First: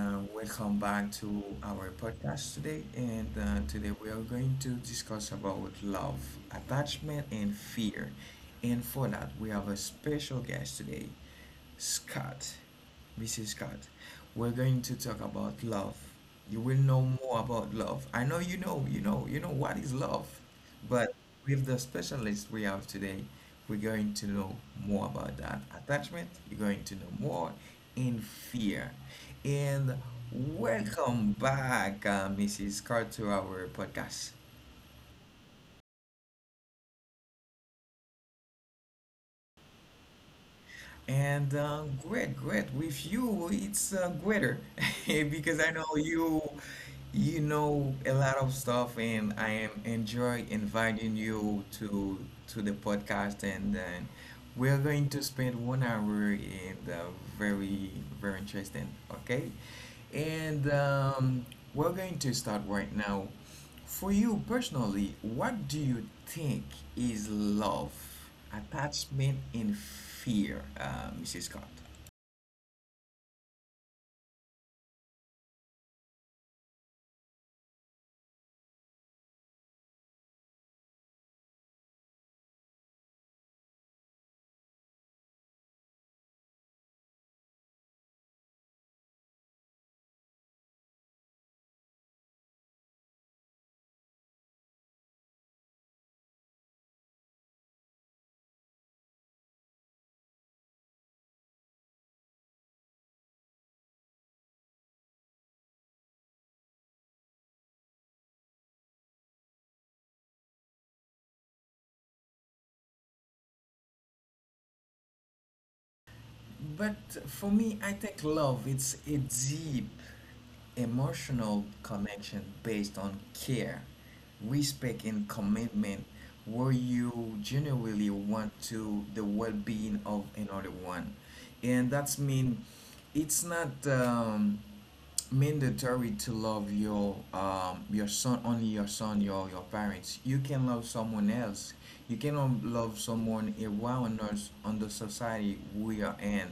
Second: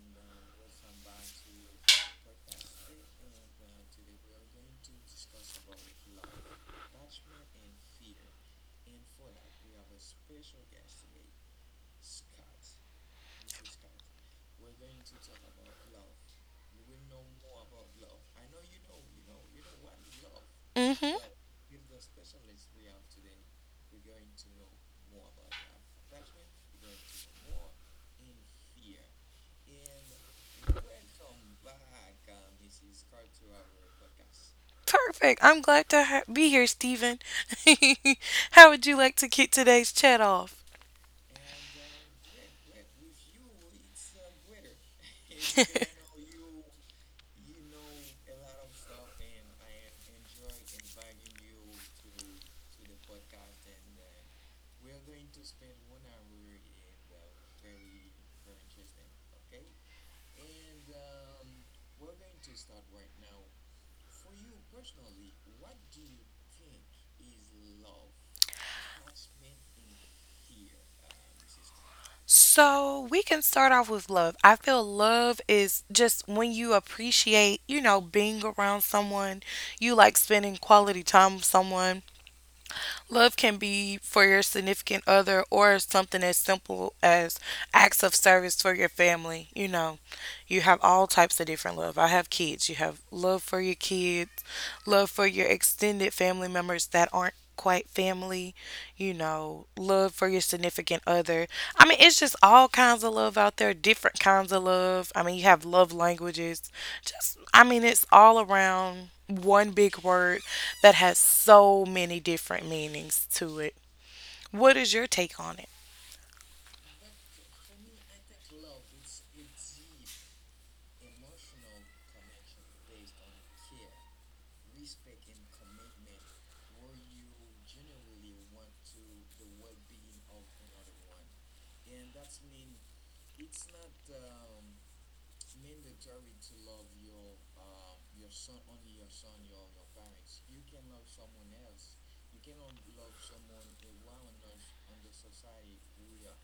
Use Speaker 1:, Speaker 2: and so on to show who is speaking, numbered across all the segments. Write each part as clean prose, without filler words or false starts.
Speaker 1: welcome back to our podcast today. And today we are going to discuss about love, attachment, and fear. And for that, we have a special guest today, Scott, Mrs. Scott. We're going to talk about love. You will know more about love. I know you know what is love. But
Speaker 2: hmm
Speaker 1: with the specialist we have today, we're going to know more about that attachment. You're going to know more in fear. And welcome back, Mrs. Carr, to our podcast.
Speaker 2: Perfect. I'm glad to be here, Stephen. How would you like to kick today's chat off?
Speaker 1: And great, great. With you, it's greater because I know you, you know a lot of stuff, and I am enjoy inviting you to the podcast, and then we're going to spend 1 hour and very, very interesting. Okay, and we're going to start right now. For you personally, what do you think is love, attachment, and fear, Mrs. Scott?
Speaker 2: So we can start off with love. I feel love is just when you appreciate, you know, being around someone, you like spending quality time with someone. Love can be for your significant other or something as simple as acts of service for your family. You know, you have all types of different love. I have kids. You have love for your kids, love for your extended family members that aren't quite family, you know, love for your significant other. I mean, it's just all kinds of love out there, different kinds of love. I mean, you have love languages. Just, I mean, it's all around one big word that has so many different meanings to it. What is your take on it?
Speaker 1: But for me, I think love it's a deep emotional connection based on care, respect, and commitment, where you genuinely want to the well-being of another one, and that's mean it's not mandatory to love your son, only your son, your parents. You can love someone else, you cannot love someone around us on the society we are in,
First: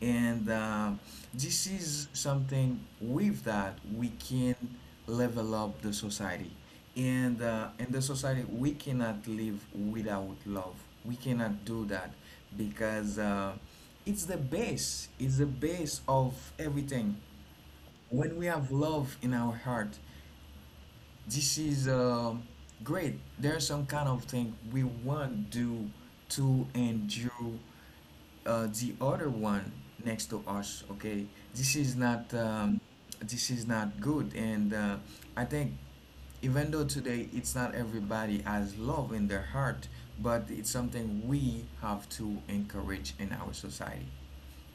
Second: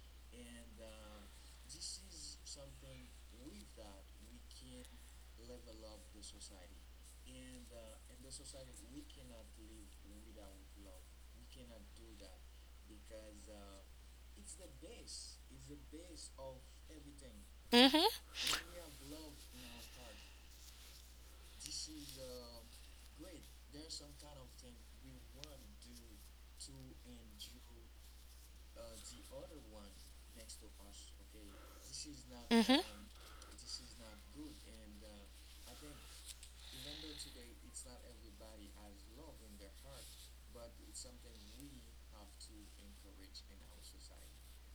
Speaker 1: and this is something with that we can level up the society. And in the society, we cannot live without love. We cannot do that because it's the base of everything.
Speaker 2: mm hmm
Speaker 1: When we have love in our heart, this is great. There's some kind of thing we want do to endure the other one next to us, okay. This is not
Speaker 2: mm
Speaker 1: um,
Speaker 2: hmm
Speaker 1: this is not good. And I think, even though today it's not everybody has love in their heart, but it's something we have to encourage in our society,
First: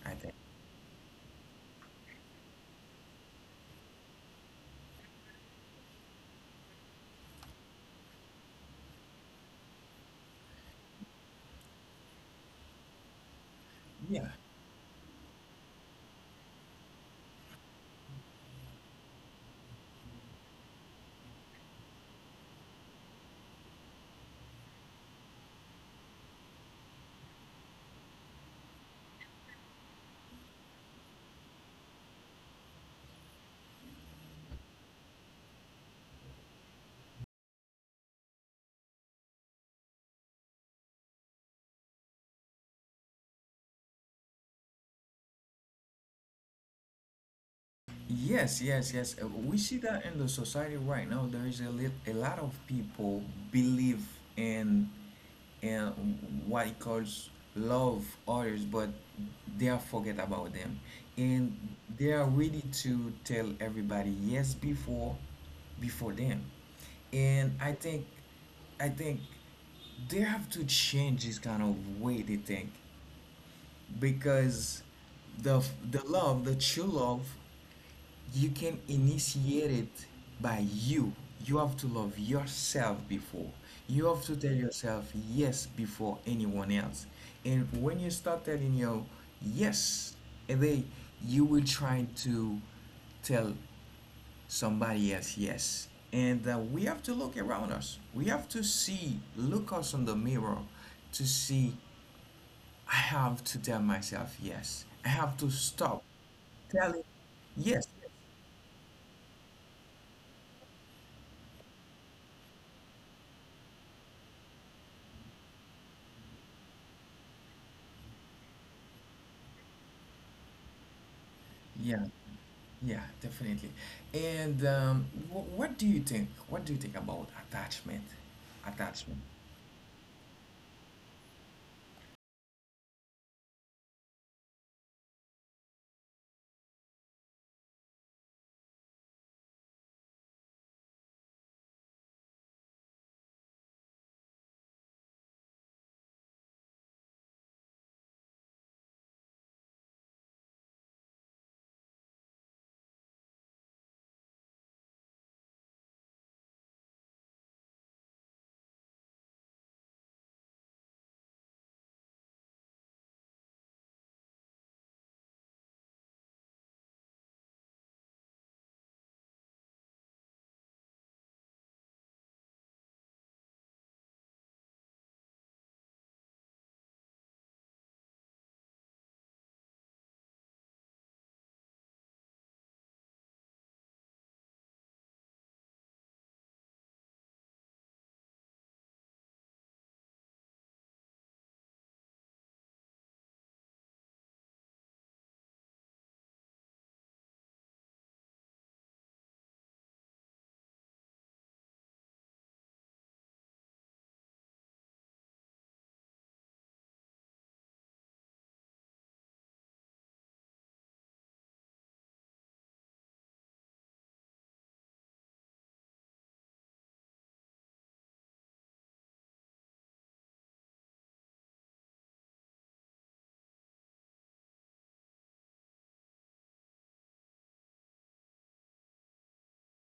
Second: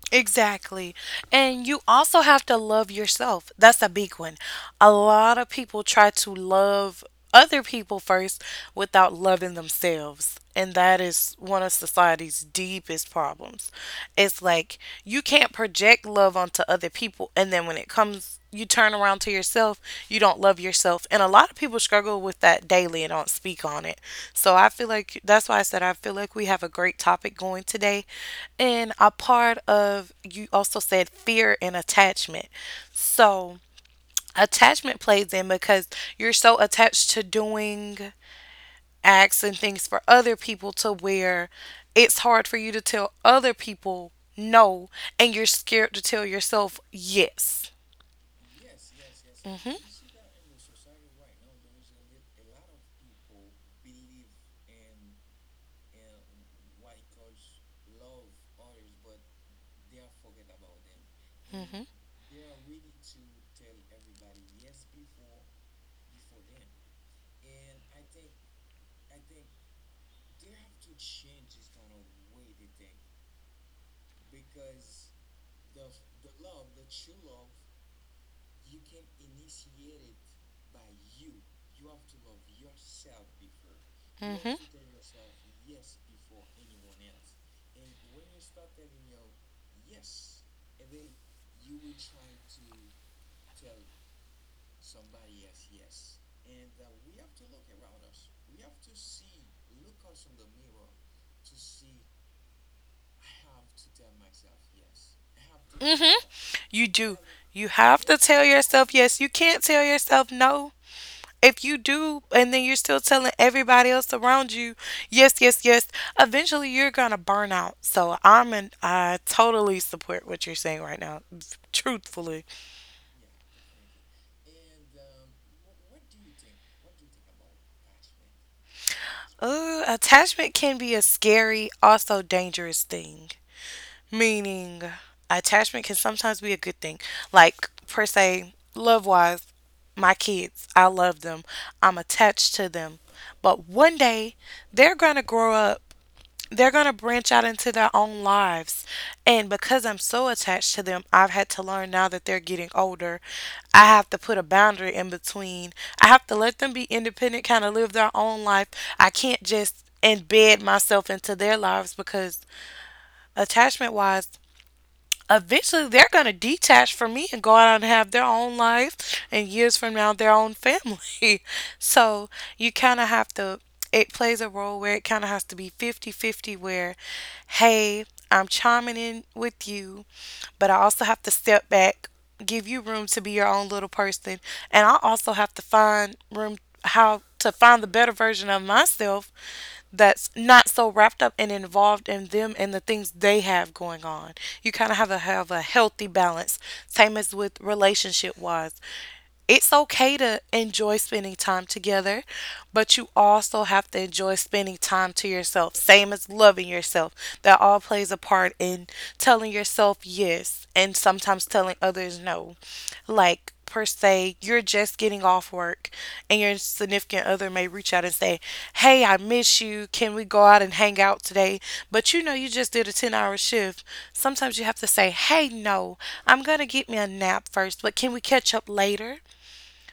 Speaker 1: I think.
Speaker 2: Exactly. And you also have to love yourself. That's a big one. A lot of people try to love other people first without loving themselves. And that is one of society's deepest problems.
Speaker 1: Yeah.
Speaker 2: It's like you can't project love onto other people. And then when it comes you turn around to yourself, you don't love yourself. And a lot of people struggle with that daily and don't speak on it. So I feel like that's why I said I feel like we have a great topic going today. And a part of you also said fear and attachment. So attachment plays in because you're so attached to doing acts and things for other people to where it's hard for you to tell other people no, and you're scared to tell yourself yes.
Speaker 1: Yes, yes, yes. We see that in the society right now. There is a lot of people believe in in what it calls love others, but they are forget about them, and
Speaker 2: Mm-hmm.
Speaker 1: they are ready to tell everybody yes before them. And I think they have to change this kind of way they think, because the the love, the true love, you can initiate it by you. You have to love yourself before. You have to tell
Speaker 2: hmm
Speaker 1: yourself yes before anyone else. And when you start telling your yes, and then you will try to tell somebody else yes. And we have to look around us. We have to see, look us in the mirror to see. I have to tell myself yes. I have to stop
Speaker 2: hmm. You
Speaker 1: telling
Speaker 2: do. You
Speaker 1: yes.
Speaker 2: have to tell yourself yes. You can't tell yourself no. If you do, and then you're still telling everybody else around you, yes, yes, yes, eventually you're gonna burn out. So I totally support what you're saying right now,
Speaker 1: Yeah.
Speaker 2: truthfully.
Speaker 1: Yeah, definitely. And um, what do you think? What do you think about attachment? Attachment.
Speaker 2: Attachment can be a scary, also dangerous thing. Meaning, attachment can sometimes be a good thing. Like, per se, love wise, my kids, I love them, I'm attached to them. But one day, they're going to grow up, they're going to branch out into their own lives. And because I'm so attached to them, I've had to learn now that they're getting older. I have to put a boundary in between. I have to let them be independent, kind of live their own life. I can't just embed myself into their lives because attachment wise, eventually they're going to detach from me and go out and have their own life and years from now their own family. So you kind of have to, it plays a role where it kind of has to be fifty-fifty. Where, hey, I'm chiming in with you, but I also have to step back, give you room to be your own little person, and I also have to find room how to find the better version of myself that's not so wrapped up and involved in them and the things they have going on. You kind of have to have a healthy balance, same as with relationship wise. It's okay to enjoy spending time together, but you also have to enjoy spending time to yourself, same as loving yourself. That all plays a part in telling yourself yes and sometimes telling others no. Like, per se, you're just getting off work and your significant other may reach out and say, "Hey, I miss you. Can we go out and hang out today?" But you know, you just did a 10-hour hour shift. Sometimes you have to say, "Hey, no, I'm going to get me a nap first, but can we catch up later?"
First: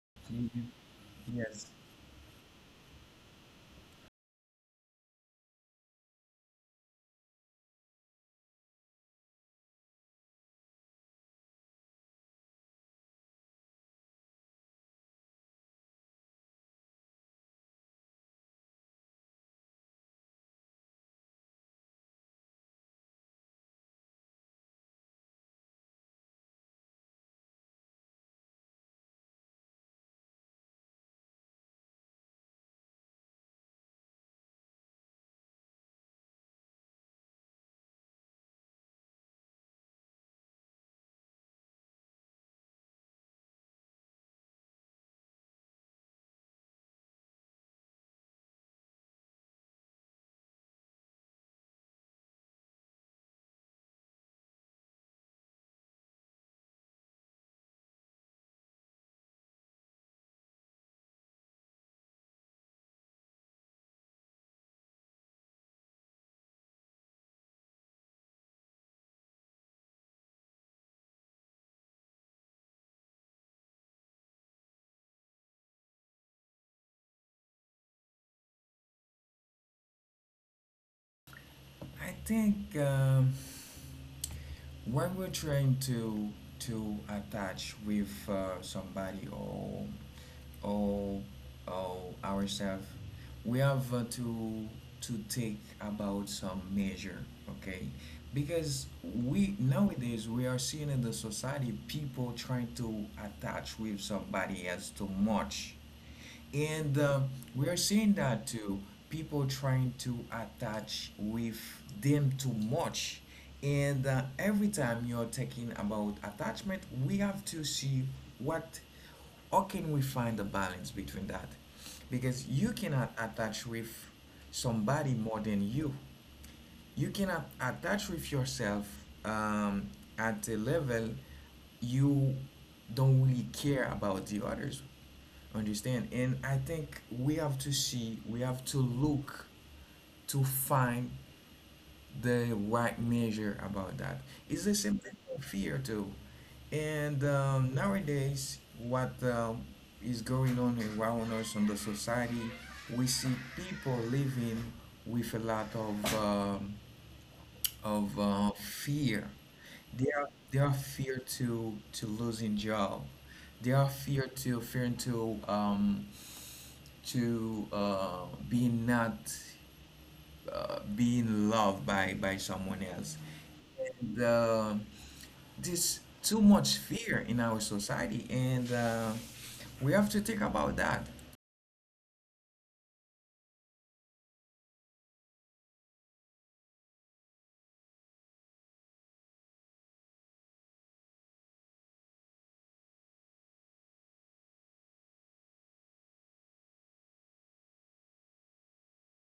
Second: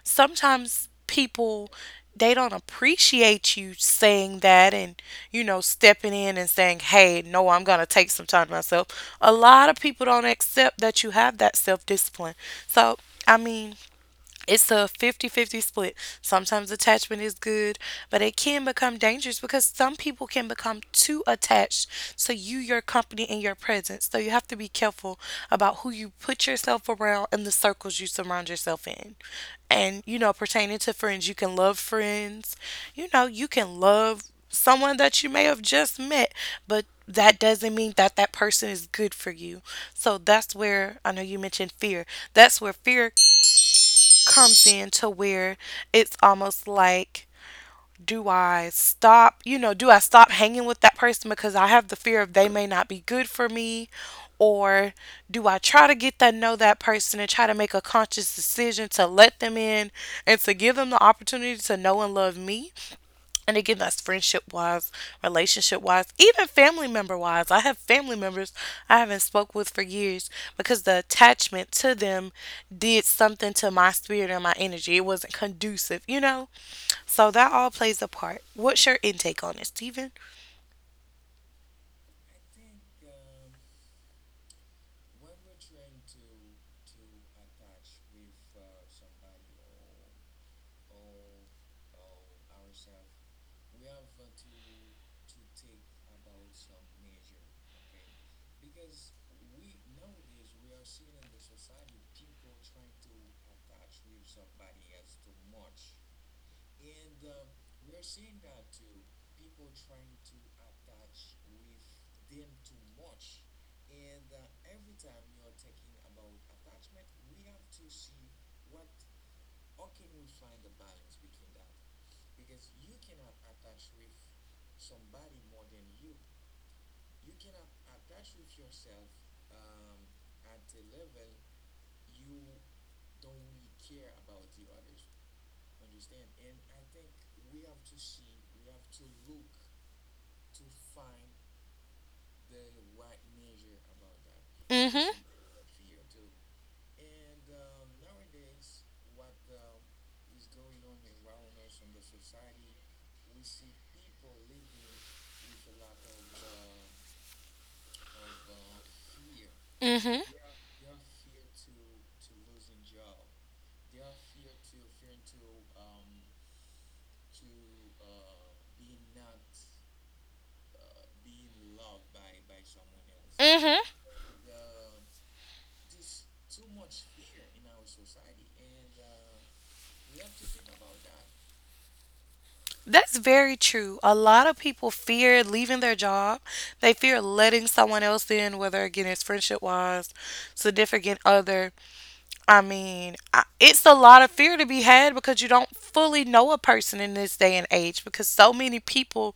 Speaker 2: Sometimes
Speaker 1: Yes.
Speaker 2: people, they don't appreciate you saying that, and you know, stepping in and saying, hey, no, I'm going to take some time to myself. A lot of people don't accept that you have that self discipline. So, I mean, it's a fifty-fifty split. Sometimes attachment is good, but it can become dangerous because some people can become too attached to you, your company, and your presence. So you have to be careful about who you put yourself around and the circles you surround yourself in. And, you know, pertaining to friends, you can love friends. You know, you can love someone that you may have just met, but that doesn't mean that that person is good for you. So that's where I know you mentioned fear. That's where fear comes in, to where it's almost like, do I stop, you know, do I stop hanging with that person because I have the fear of they may not be good for me? Or do I try to get to know that person and try to make a conscious decision to let them in and to give them the opportunity to know and love me? And again, that's friendship wise, relationship wise, even family member wise. I have family members I haven't spoke with for years because the attachment to them did something to my spirit and my energy. It wasn't conducive, you know? So that all plays a part. What's your intake on it, Steven?
Speaker 1: I think. When we're trying to attach with somebody or or or ourselves, we have to take about some measure, okay? Because we nowadays we are seeing in the society people trying to attach with somebody else too much, and we are seeing that too. People trying to attach with them too much. And every time you're talking about attachment, we have to see what, how can we find a balance between that? Because you cannot attach with somebody more than You cannot attach with yourself um, at a level you don't really care about the others. Understand? And I think we have to see, we have to look to find the right measure about that. It's the same
Speaker 2: Mm-hmm.
Speaker 1: thing for fear too. And nowadays, what is going on around us in the society, we see people living with a lot of fear. They are
Speaker 2: Mm-hmm.
Speaker 1: they are fear to losing job. They are fear to being not being loved by someone else.
Speaker 2: Mm-hmm.
Speaker 1: And there's too much fear in our society, and we have to think about that.
Speaker 2: That's very true. A lot of people fear leaving their job. They fear letting someone else in, whether again it's friendship wise, significant other. I mean, it's a lot of fear to be had because you don't fully know a person in this day and age because so many people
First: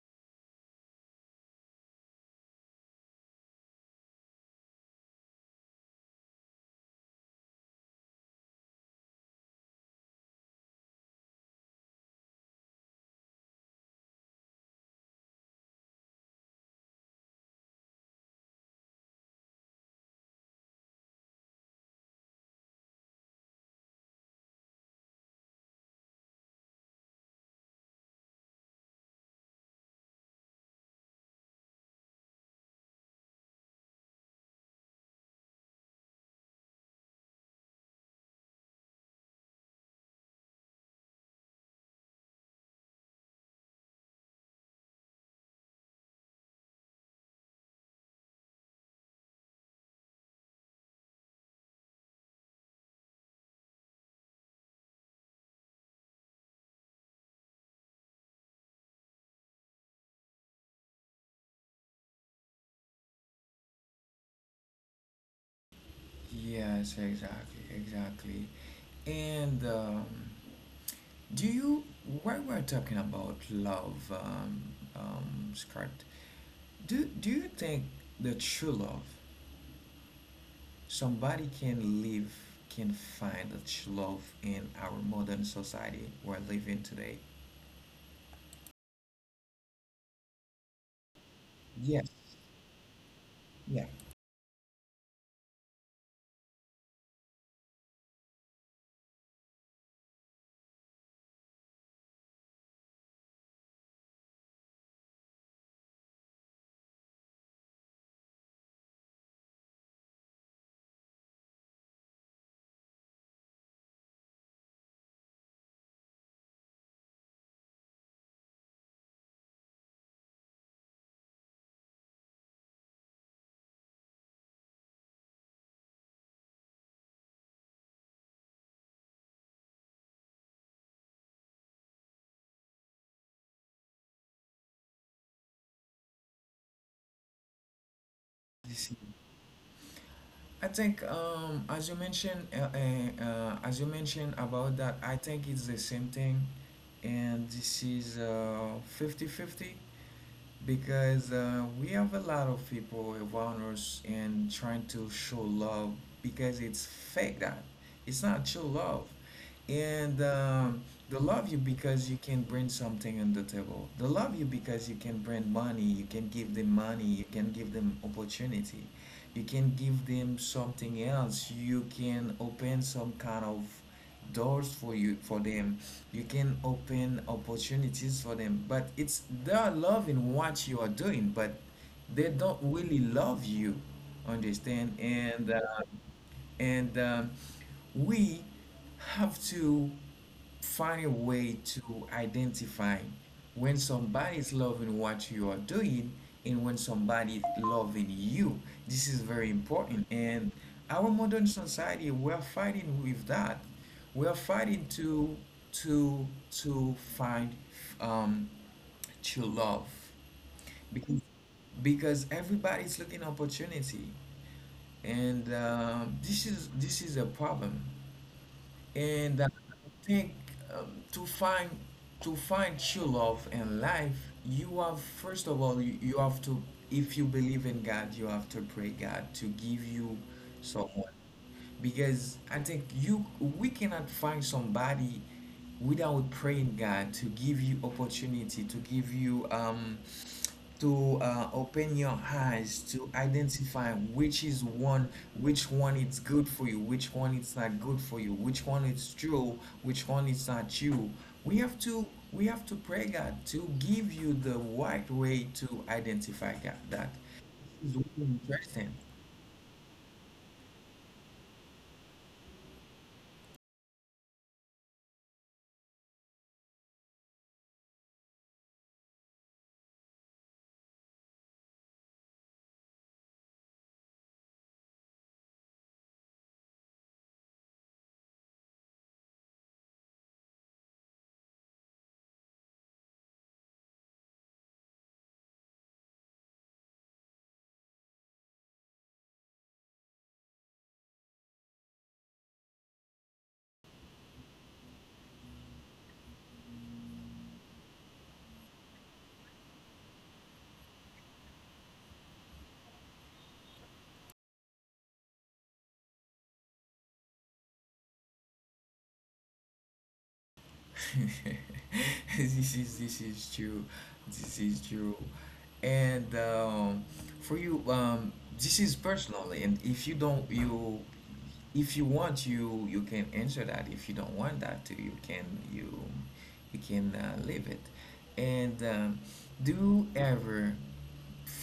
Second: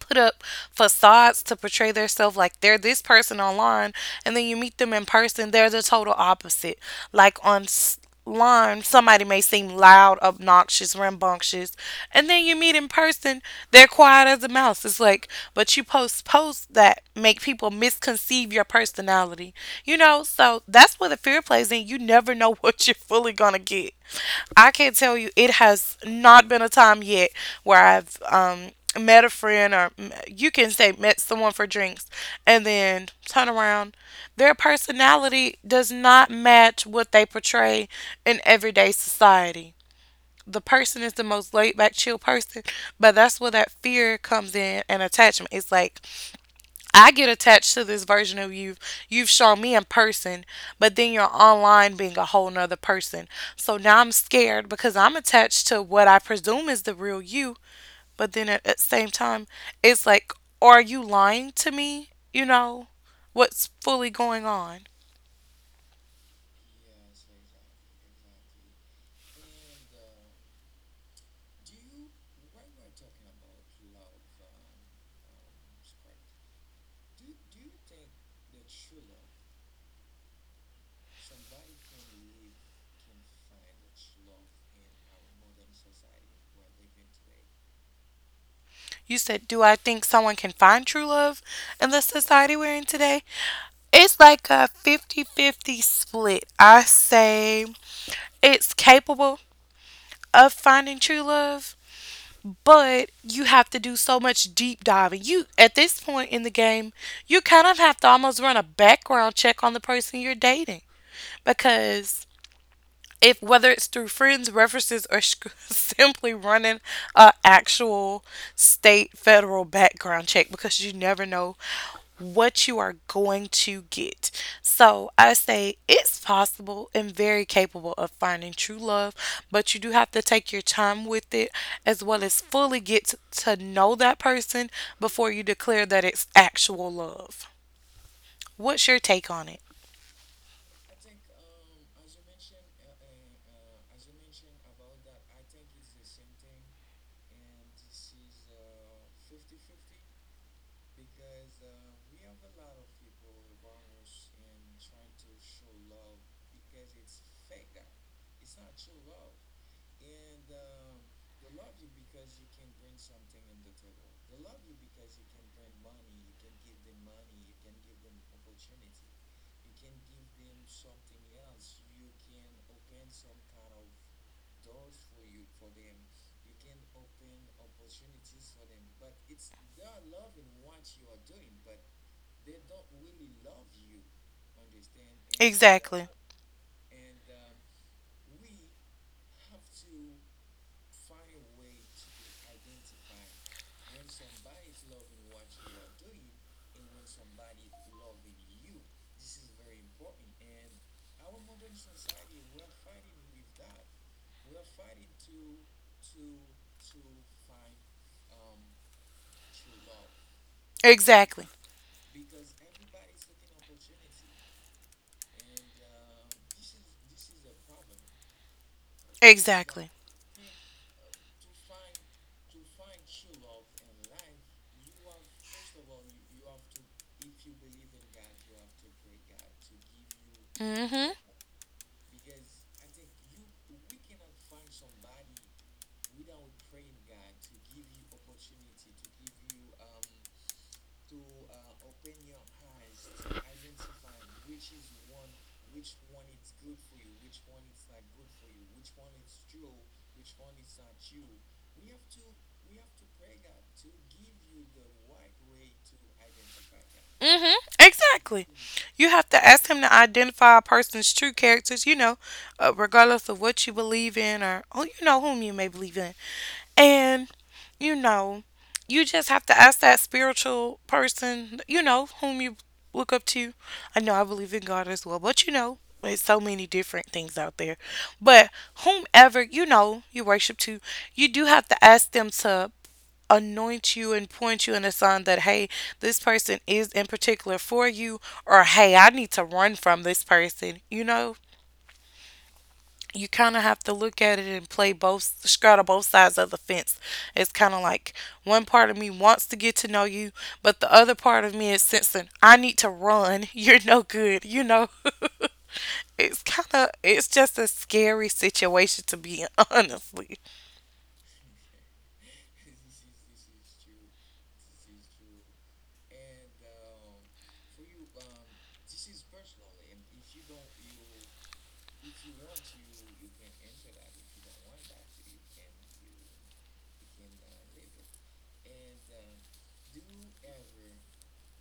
Speaker 2: put up facades to portray themselves like they're this person online, and then you meet them in person, they're the total opposite. Like on line, somebody may seem loud, obnoxious, rambunctious, and then you meet in person, they're quiet as a mouse. It's like, but you post posts that make people misconceive your personality, you know, so that's where the fear plays in. You never know what you're fully gonna get. I can tell you it has not been a time yet where I've met a friend, or you can say met someone for drinks, and then turn around, their personality does not match what they portray in everyday society. The person is the most laid back, chill person. But that's where that fear comes in and attachment. It's like, I get attached to this version of you you've shown me in person, but then you're online being a whole nother person. So now I'm scared because I'm attached to what I presume is the real you, but then at the same time, it's like, are you lying to me? You know, what's fully going on?
Speaker 1: Yes, exactly, exactly. And do you, while we're talking about love, Scott, do you think the true love somebody can live, can find the true love in our modern society we're living today?
Speaker 2: You said, do I think someone can find true love in the
Speaker 1: Yes,
Speaker 2: society we're in today?
Speaker 1: yeah.
Speaker 2: It's like a fifty-fifty split. I say it's capable of finding true love, but you have to do so much deep diving. You, at this point in the game, you kind of have to almost run a background check on the person you're dating because, if whether it's through friends, references, or simply running a actual state federal background check because you never know what you are going to get. So I say it's possible and very capable of finding true love, but you do have to take your time with it, as well as fully get to know that person before you declare that it's actual love. What's your take on it?
Speaker 1: I think, as you mentioned about that, I think it's the same thing, and this is 50-50 because we have a lot of people around us and trying to show love because it's fake that, it's not true love. And they love you because you can bring something on the table. They love you because you can bring money, you can give them money, you can give them opportunity, you can give them something else, you can open some kind of doors for you, for them. You can open opportunities for them, but it's, they are loving what you are doing, but they don't really love you. Understand? and uh,
Speaker 2: Exactly.
Speaker 1: and um, we have to find a way to identify when somebody is loving what you are doing, and when somebody is loving you. This is very important. And our modern society, we're fighting with that. We're fighting to find um, true love, because
Speaker 2: Exactly.
Speaker 1: because everybody's looking opportunity. And this is a problem. And I
Speaker 2: Exactly.
Speaker 1: think, um, to find to find true love in life, you have, first of all, you have to, if you believe in God, you have to pray God to give you
Speaker 2: Mm-hmm.
Speaker 1: someone. Because I think, you, we cannot find somebody without praying God to give you opportunity, to give you to open your eyes to identify which is one, which one is good for you, which one is not good for you, which one is true, which one is not true. we have to we have to pray God to give you the right way to identify. God, that
Speaker 2: Mm-hmm.
Speaker 1: is really
Speaker 2: Exactly.
Speaker 1: interesting.
Speaker 2: You have to ask him to identify a person's true characters, you know, regardless of what you believe in, or, oh, you know, whom you may believe in. And, you know, you just have to ask that spiritual person, you know, whom you look up to. I know I believe in God as well, but, you know, there's so many different things out there. But whomever, you know, you worship to, you do have to ask them to anoint you and point you in a sign that, hey, this person is in particular for you, or hey, I need to run from this person. You know, you kind of have to look at it and play both, straddle both sides of the fence. It's kind of like, one part of me wants to get to know you, but the other part of me is sensing, I need to run. You're no good, you know. It's kind of, it's just a scary situation to be in, honestly.
Speaker 1: This is true. This is true. And for you, this is personally, and if you don't, you, if you want, you can answer that. If you don't want that to, you, you can leave it. And do you ever?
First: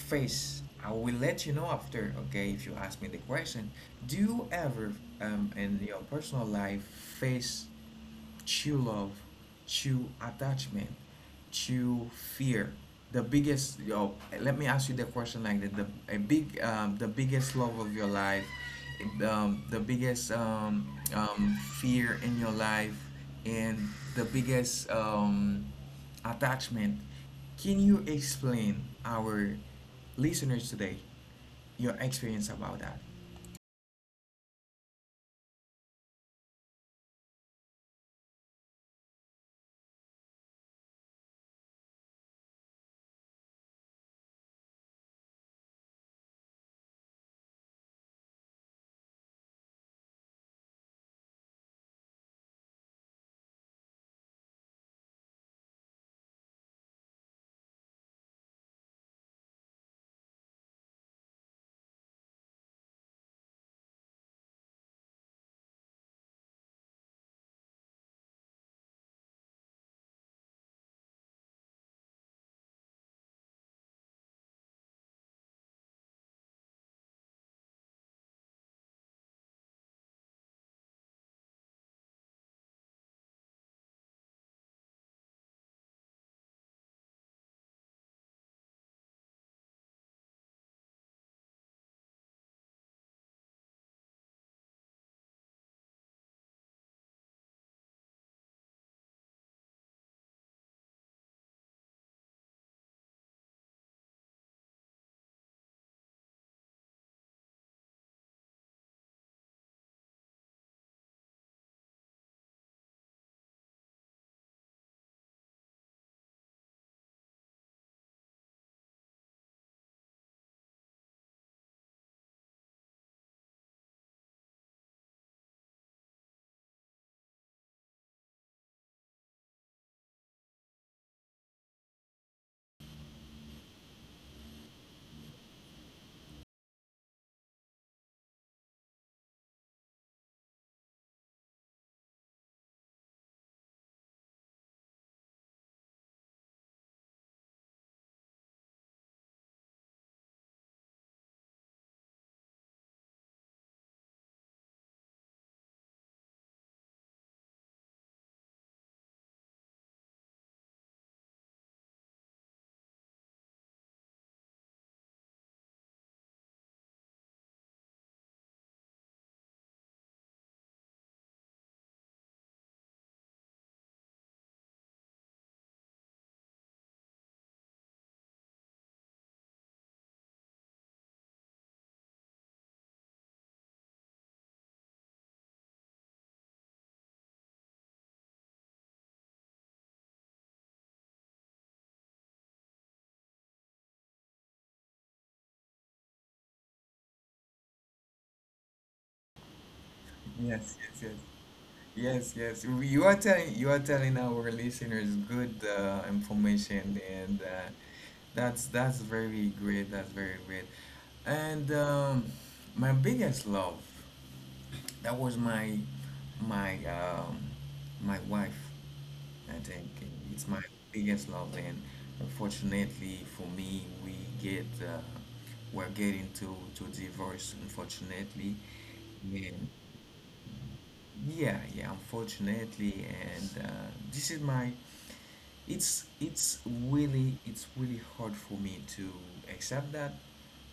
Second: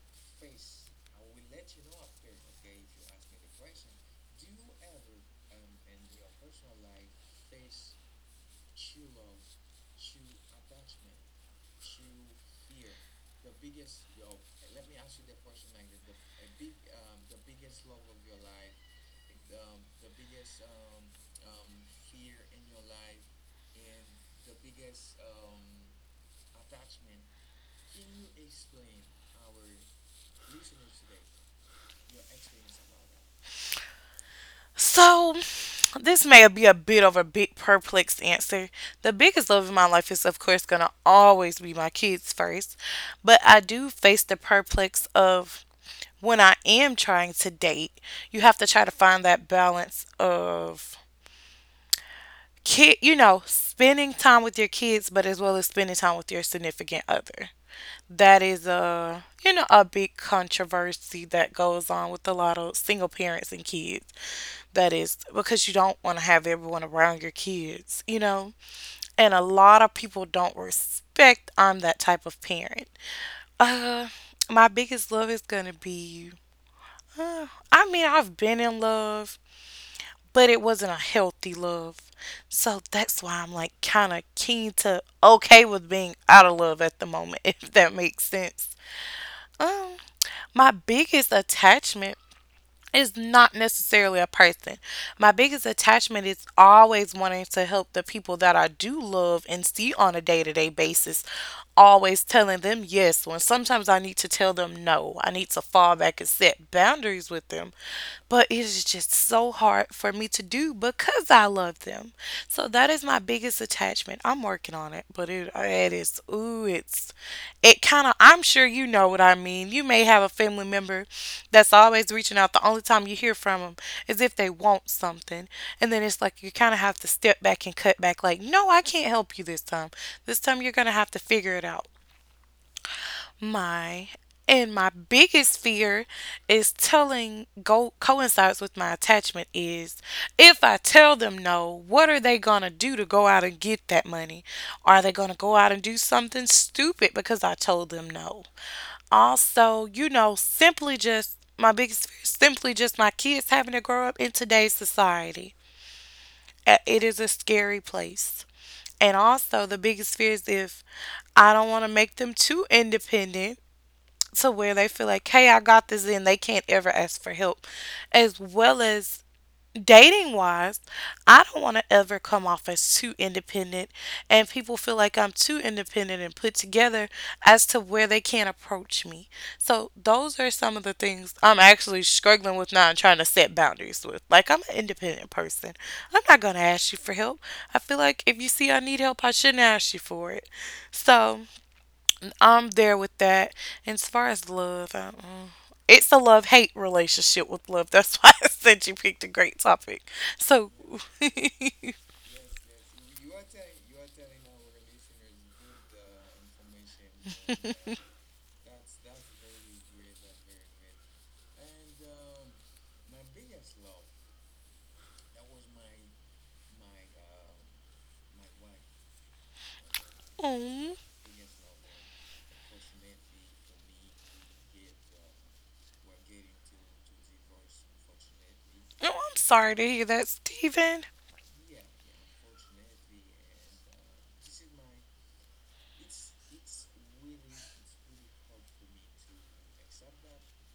Speaker 1: Face, I will let you know after, okay, if you ask me the question. Do you ever, in your personal life, face true love, true attachment, true fear? The biggest, yo, let me ask you the question like that. The biggest love of your life, the biggest fear in your life, and the biggest attachment, can you explain our listeners today your experience about that?
Speaker 2: So this may be a bit of a big perplexed answer. The biggest love in my life is, of course, going to always be my kids first. But I do face the perplex of, when I am trying to date, you have to try to find that balance of kid, you know, spending time with your kids, but as well as spending time with your significant other. That is a, you know, a big controversy that goes on with a lot of single parents and kids. That is because you don't want to have everyone around your kids, you know? And a lot of people don't respect I'm that type of parent. Uh, my biggest love is gonna be. I mean, I've been in love, but it wasn't a healthy love. So that's why I'm like kind of keen to okay with being out of love at the moment, if that makes sense. Um, my biggest attachment is not necessarily a person. My biggest attachment is always wanting to help the people that I do love and see on a day to day basis, always telling them yes when sometimes I need to tell them no. I need to fall back and set boundaries with them. But it is just so hard for me to do because I love them. So that is my biggest attachment. I'm working on it, but it is ooh, it's it kind of I'm sure you know what I mean. You may have a family member that's always reaching out. The only time you hear from them is if they want something, and then it's like you kind of have to step back and cut back. Like, no, I can't help you this time. This time you're gonna have to figure it out. My and my biggest fear is telling go coincides with my attachment is if I tell them no, what are they gonna do to go out and get that money? Are they gonna go out and do something stupid because I told them no? Also, you know, simply just my biggest fear is simply just my kids having to grow up in today's society. It is a scary place. And also, the biggest fear is if I don't want to make them too independent to where they feel like, hey, I got this, and they can't ever ask for help. As well as dating wise, I don't want to ever come off as too independent, and people feel like I'm too independent and put together as to where they can't approach me. So, those are some of the things I'm actually struggling with now and trying to set boundaries with. Like, I'm an independent person, I'm not going to ask you for help. I feel like if you see I need help, I shouldn't ask you for it. So, I'm there with that. And as far as love, I, it's a love hate relationship with love. That's why I said you picked a great topic. So,
Speaker 1: Yes, yes, yes.
Speaker 2: aw.
Speaker 1: Yes, yes. You are telling our listeners good information, and that's very great. That's very great. And my biggest love, that was my my um, my wife. I think it's my
Speaker 2: Oh,
Speaker 1: biggest love, and unfortunately for me, get uh, we're getting to divorce. Unfortunately,
Speaker 2: I'm
Speaker 1: yeah,
Speaker 2: sorry to hear that, Stephen.
Speaker 1: yeah, yeah, unfortunately, and this is my. It's really hard for me to accept that,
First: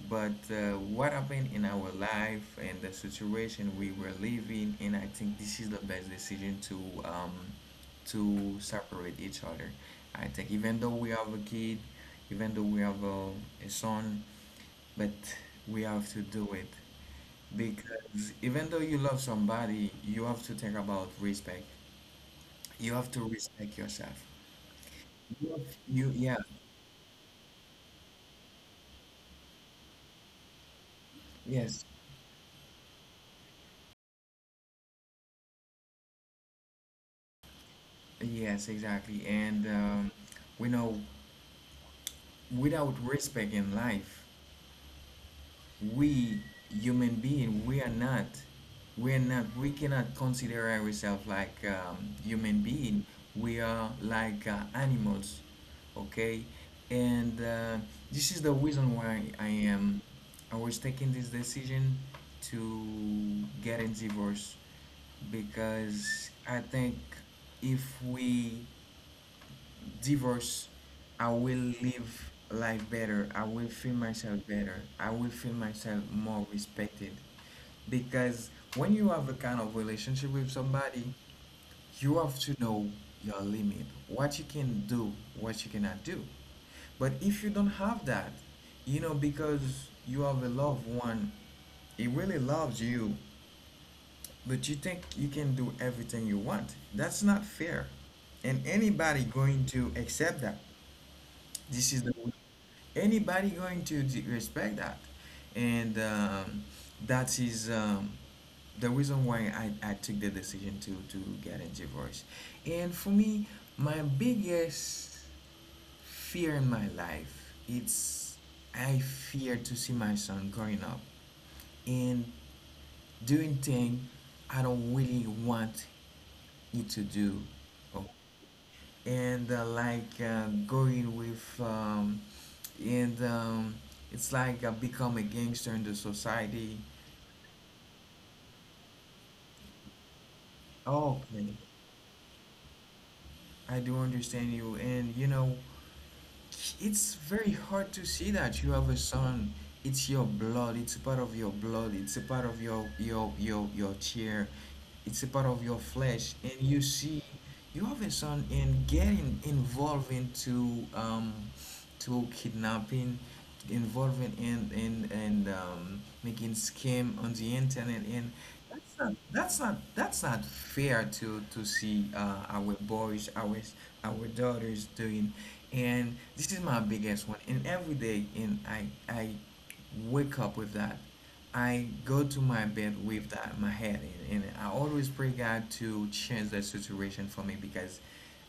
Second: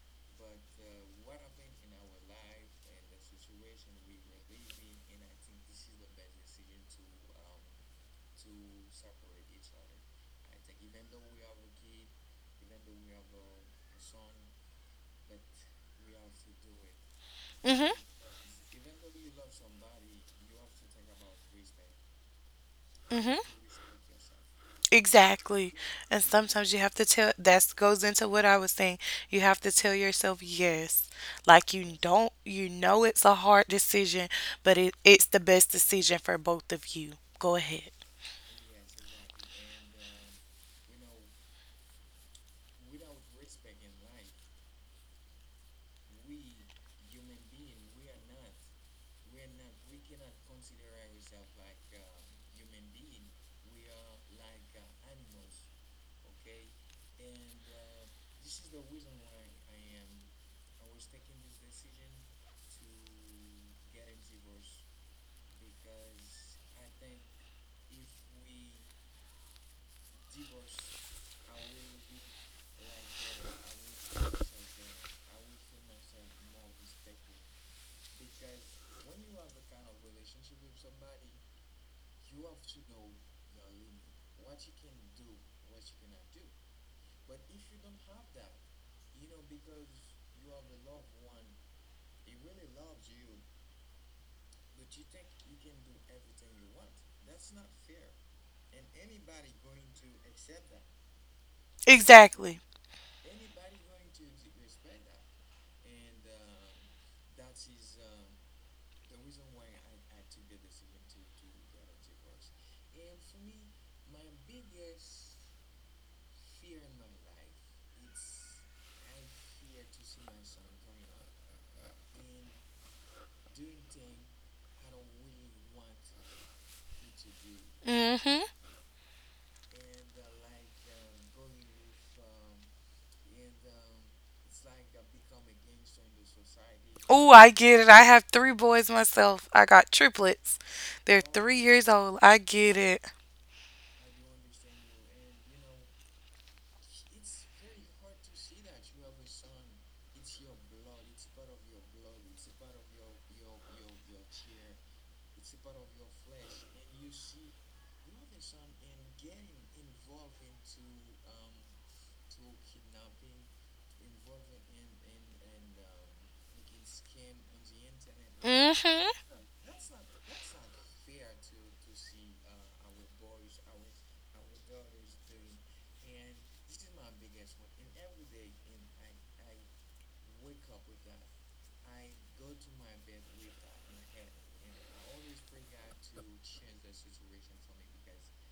Speaker 1: but what happened in our life and the situation we were living, and I think this is the best decision um, to separate each other. I think, even though we have a kid, even though we have a son, but we have to do it,
Speaker 2: Mhm.
Speaker 1: because even though you love somebody, you have to think about respect. You have to
Speaker 2: Mhm.
Speaker 1: respect yourself. You,
Speaker 2: Exactly.
Speaker 1: you,
Speaker 2: And
Speaker 1: yeah,
Speaker 2: sometimes you have to tell. That goes into what I was saying. You have to tell yourself yes. Like
Speaker 1: yes,
Speaker 2: you don't. You know it's a hard decision, but it's the best decision for both of you. Go ahead.
Speaker 1: yes, exactly. And we know without respect in life, we human being, we are not we cannot consider ourselves like human being, we are like animals, okay. And this is the reason why I was taking this decision to get a divorce, because I think, if we divorce, I will live life better. I will feel myself better. I will feel myself more respected. Because when you have a kind of relationship with somebody, you have to know your limit, what you can do, what you cannot do. But if you don't have that, because you have a loved one, he really loves you, but you think you can do everything you want. That's not fair. And anybody going to accept that. This is the,
Speaker 2: Exactly.
Speaker 1: anybody going to respect that, and that is the reason why I took the decision to get a divorce. And for me, my biggest fear in my life, it's I fear to see my son growing up and doing things I don't really want you to do,
Speaker 2: Mm-hmm.
Speaker 1: and like going with and it's like I become a gangster in the society.
Speaker 2: Oh, I get it. I have three boys myself. I got triplets. They're three
Speaker 1: Okay,
Speaker 2: years old. I get it.
Speaker 1: I do understand you, and it's very hard to see that you have a son. It's your blood. It's a part of your blood. It's a part of your chair. It's a part of your flesh, and you see, you have a son and getting involved into to kidnapping, involving in and making scam on the internet, and that's
Speaker 2: Mhm.
Speaker 1: not that's not that's not fair to see our boys, our daughters doing. And this is my biggest one. And every day, and I wake up with that. I go to my bed with that my head and I always pray God to change that situation for me because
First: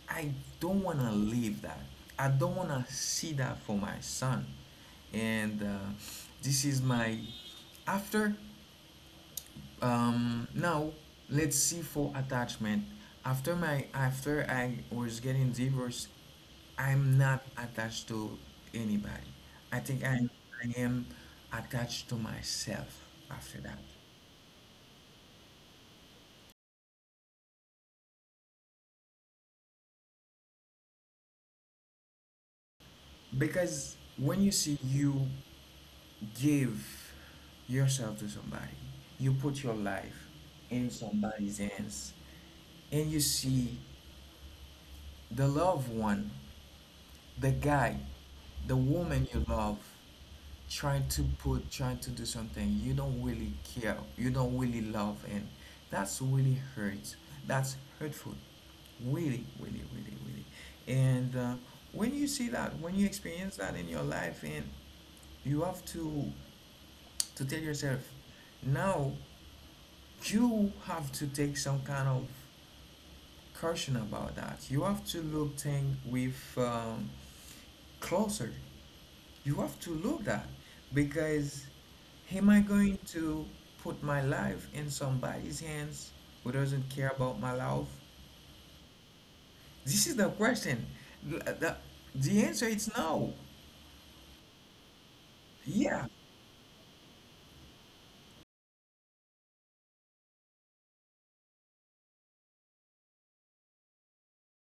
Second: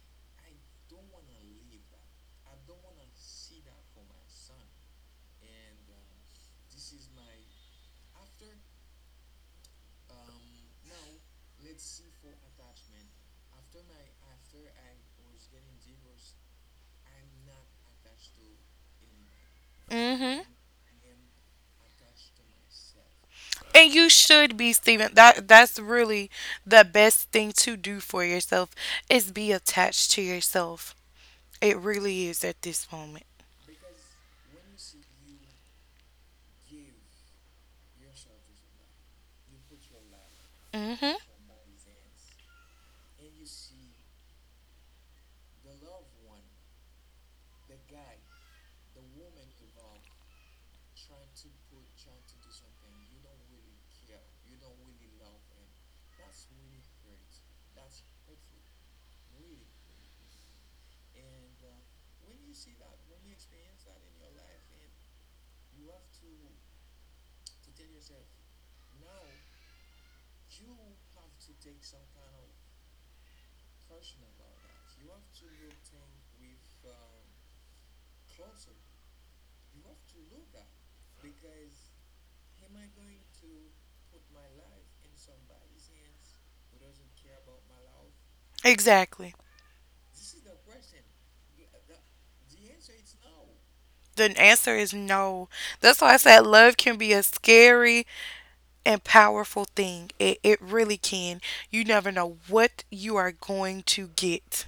Speaker 1: I don't want to leave that. I don't want to see that for my son. And this is my after now Let's see for attachment. After I was getting divorced, I'm not attached to anybody. I think
Speaker 2: Mhm.
Speaker 1: I am attached to myself after that.
Speaker 2: And you should be, Steven. That's really the best thing to do for yourself is be attached to yourself. It really is at this moment.
Speaker 1: Because when you see you give yourself to somebody, you put your life in
Speaker 2: Mhm.
Speaker 1: somebody's hands, and you see the loved one the guy, the woman you love, trying to put, trying to do something you don't really care, you don't really love, and that's really hurts. That's hurtful, really, really, really, really. And when you see that, when you experience that in your life, and you have to tell yourself, now you have to take some kind of caution about that. You have to look thing with closer. You have to look that because am I going to put my life in somebody's hands who doesn't care about my life?
Speaker 2: Exactly.
Speaker 1: This is the question. The, the answer is no.
Speaker 2: The answer is no. That's
Speaker 1: Yeah.
Speaker 2: why I said love can be a scary and powerful thing. It really can. You never know what you are going to get.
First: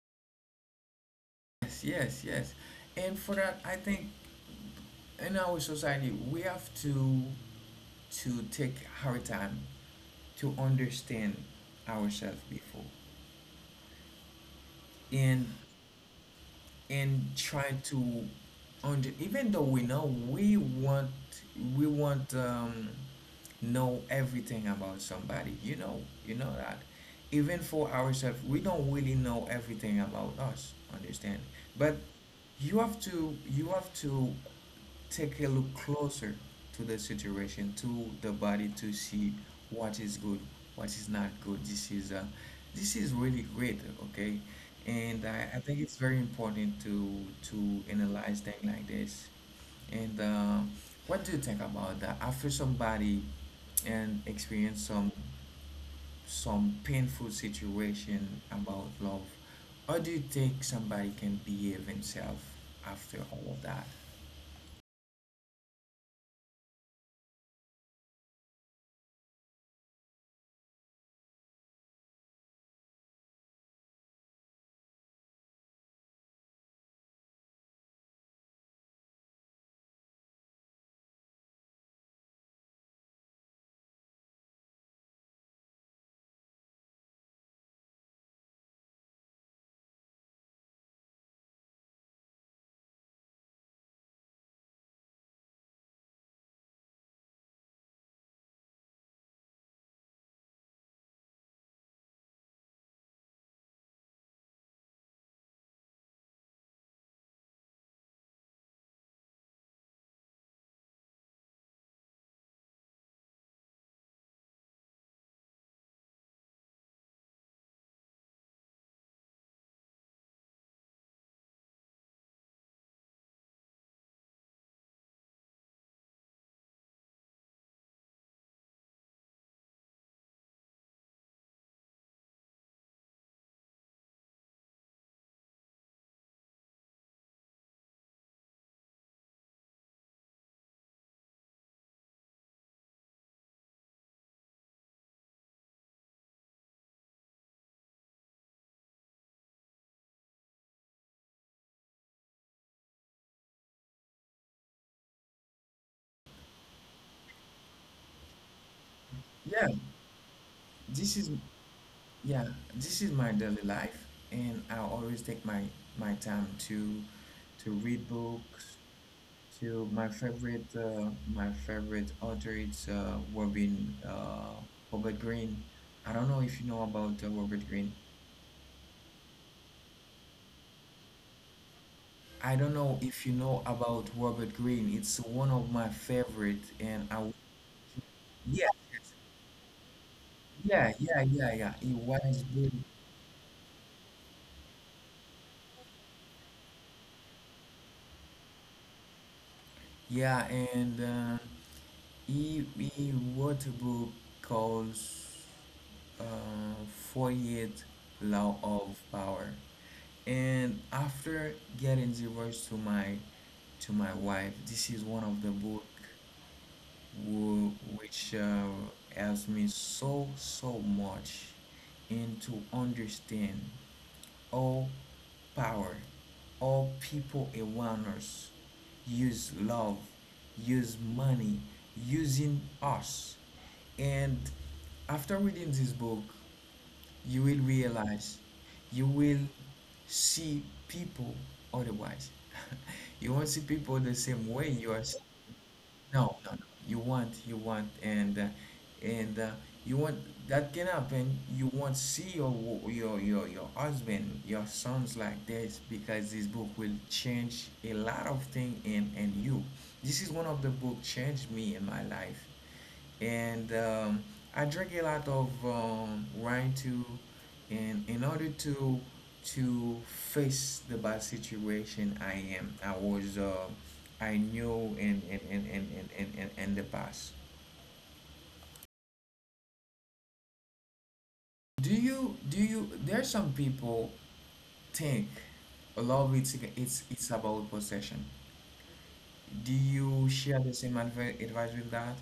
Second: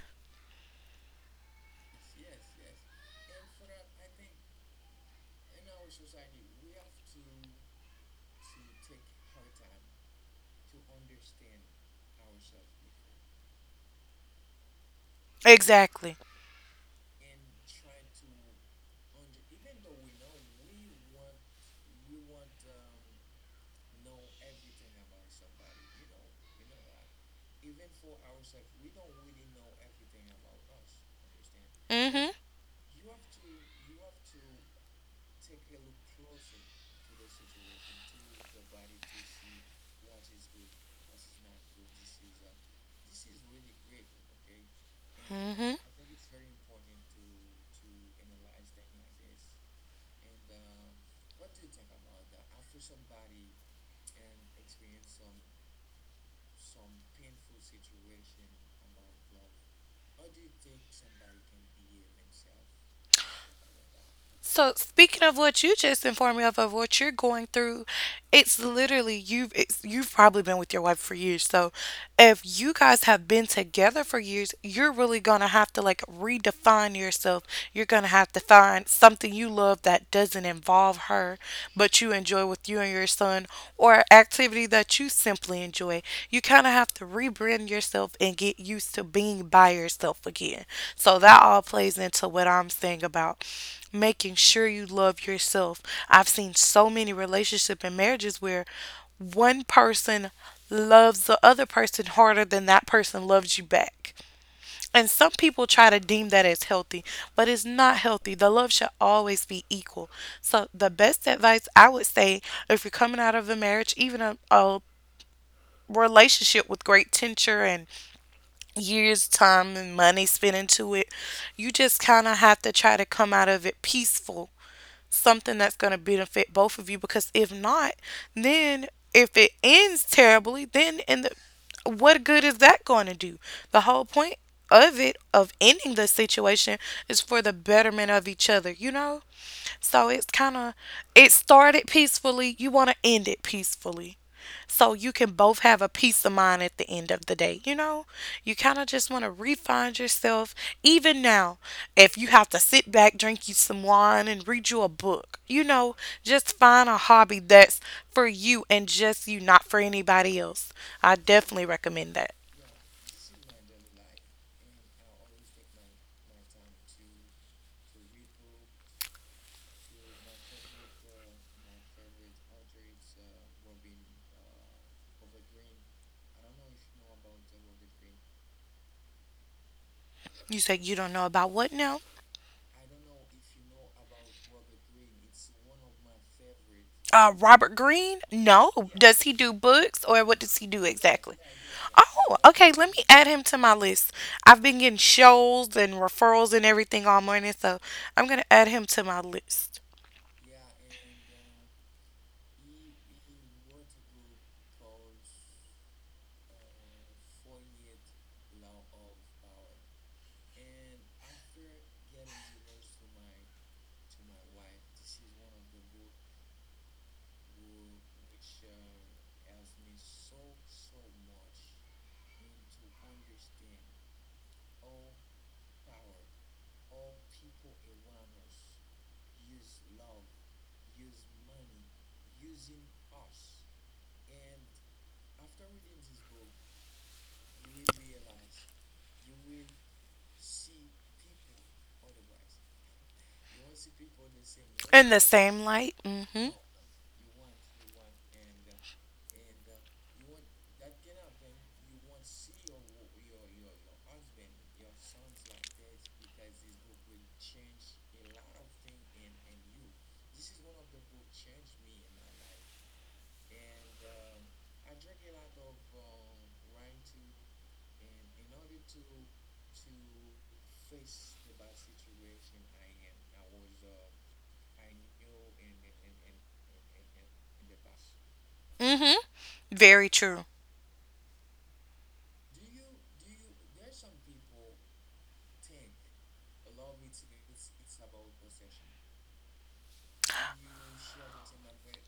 Speaker 1: Yes, yes, yes. And for that, I think in our society we have to take our time to understand ourselves before. And
Speaker 2: Exactly.
Speaker 1: and try to under even though we know we want know everything about somebody you know that even for ourselves we don't really know everything about us understand but
Speaker 2: Mm
Speaker 1: you have to take a look closer to the situation, to the body, to see what is good, what is not good. This is really great, okay? And I
Speaker 2: hmm.
Speaker 1: think it's very important to analyze things like this. And what do you think about that? After somebody and experience some painful situation about love, how do you think somebody can behave himself after all of that?
Speaker 2: So, speaking of what you just informed me of what you're going through, it's literally you've probably been with your wife for years. So, if you guys have been together for years, you're really gonna have to like redefine yourself. You're gonna have to find something you love that doesn't involve her, but you enjoy with you and your son, or activity that you simply enjoy, you kind of have to rebrand yourself and get used to being by yourself again. So that all plays into what I'm saying about making sure you love yourself. I've seen so many relationship and marriages where one person loves the other person harder than that person loves you back. And some people try to deem that as healthy, but it's not healthy. The love should always be equal. So, the best advice I would say if you're coming out of a marriage, even a relationship with great tincture and years time and money spent into it, you just kind of have to try to come out of it peaceful, something that's going to benefit both of you, because if not, then if it ends terribly, then in the, what good is that going to do? The whole point of it, of ending the situation, is for the betterment of each other, you know. So it's kind of, it started peacefully, you want to end it peacefully so you can both have a peace of mind at the end of the day. You know, you kind of just want to refine yourself. Even now, if you have to sit back, drink you some wine, and read you a book, you know, just find a hobby that's for you and just you, not
Speaker 1: Yeah,
Speaker 2: for anybody else. I
Speaker 1: this is
Speaker 2: definitely recommend that.
Speaker 1: Yeah, this is my daily life, and I always take my my time to read books. To my favorite author is Robin Robert Greene. I don't know if you know about Robert Greene.
Speaker 2: You said you don't know about what now?
Speaker 1: I don't know if you know about Robert Greene. It's one of my favorite, and I
Speaker 2: Robert Greene?
Speaker 1: yeah
Speaker 2: No. Does he do books or what does he do
Speaker 1: yeah yeah
Speaker 2: exactly?
Speaker 1: yeah yeah. He was
Speaker 2: Oh, okay.
Speaker 1: good.
Speaker 2: Let me add him to my list. I've been getting shows and referrals and everything all morning, so I'm gonna add him to my list.
Speaker 1: Yeah, and he wrote a book called. uh, Fourier law of power. And after getting divorced to my wife, this is one of the book who, which helps me so so much and to understand all power, all people around us use love, use money, using us. And after reading this book, you will realize you will see people otherwise you won't see people the same way you are s-
Speaker 2: In the same light.
Speaker 1: no no
Speaker 2: Mm-hmm.
Speaker 1: no you want you want and you want that can happen you won't see your wo- your husband your sons like this because this book will change a lot of thing in you this is one of the book changed me in my life and I drink a lot of wine too, and in order to face the bad situation I am, I was, I knew in the past.
Speaker 2: Mm-hmm. Very true.
Speaker 1: Do you? There are some people think a lot of it's about possession. Do you share the same advi- advice with that?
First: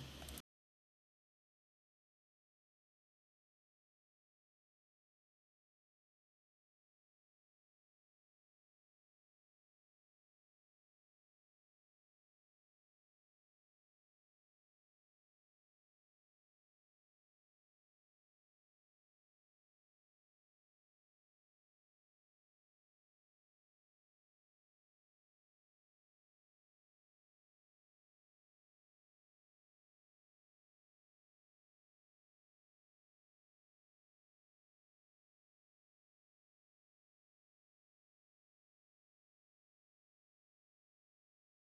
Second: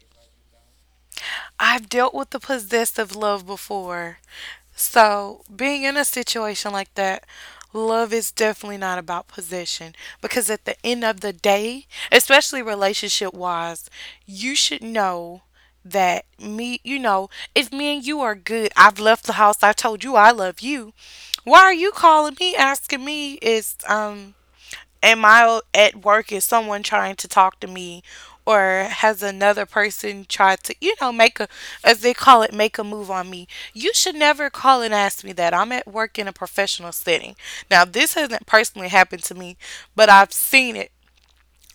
Speaker 2: I've dealt with the possessive love before. So, being in a situation like that, love is definitely not about possession because at the end of the day, especially relationship wise, you should know that me, you know, if me and you are good, I've left the house, I told you I love you. Why are you calling me asking me is am I at work? Is someone trying to talk to me? Or has another person tried to, you know, make a, as they call it, make a move on me? You should never call and ask me that. I'm at work in a professional setting. Now, this hasn't personally happened to me, but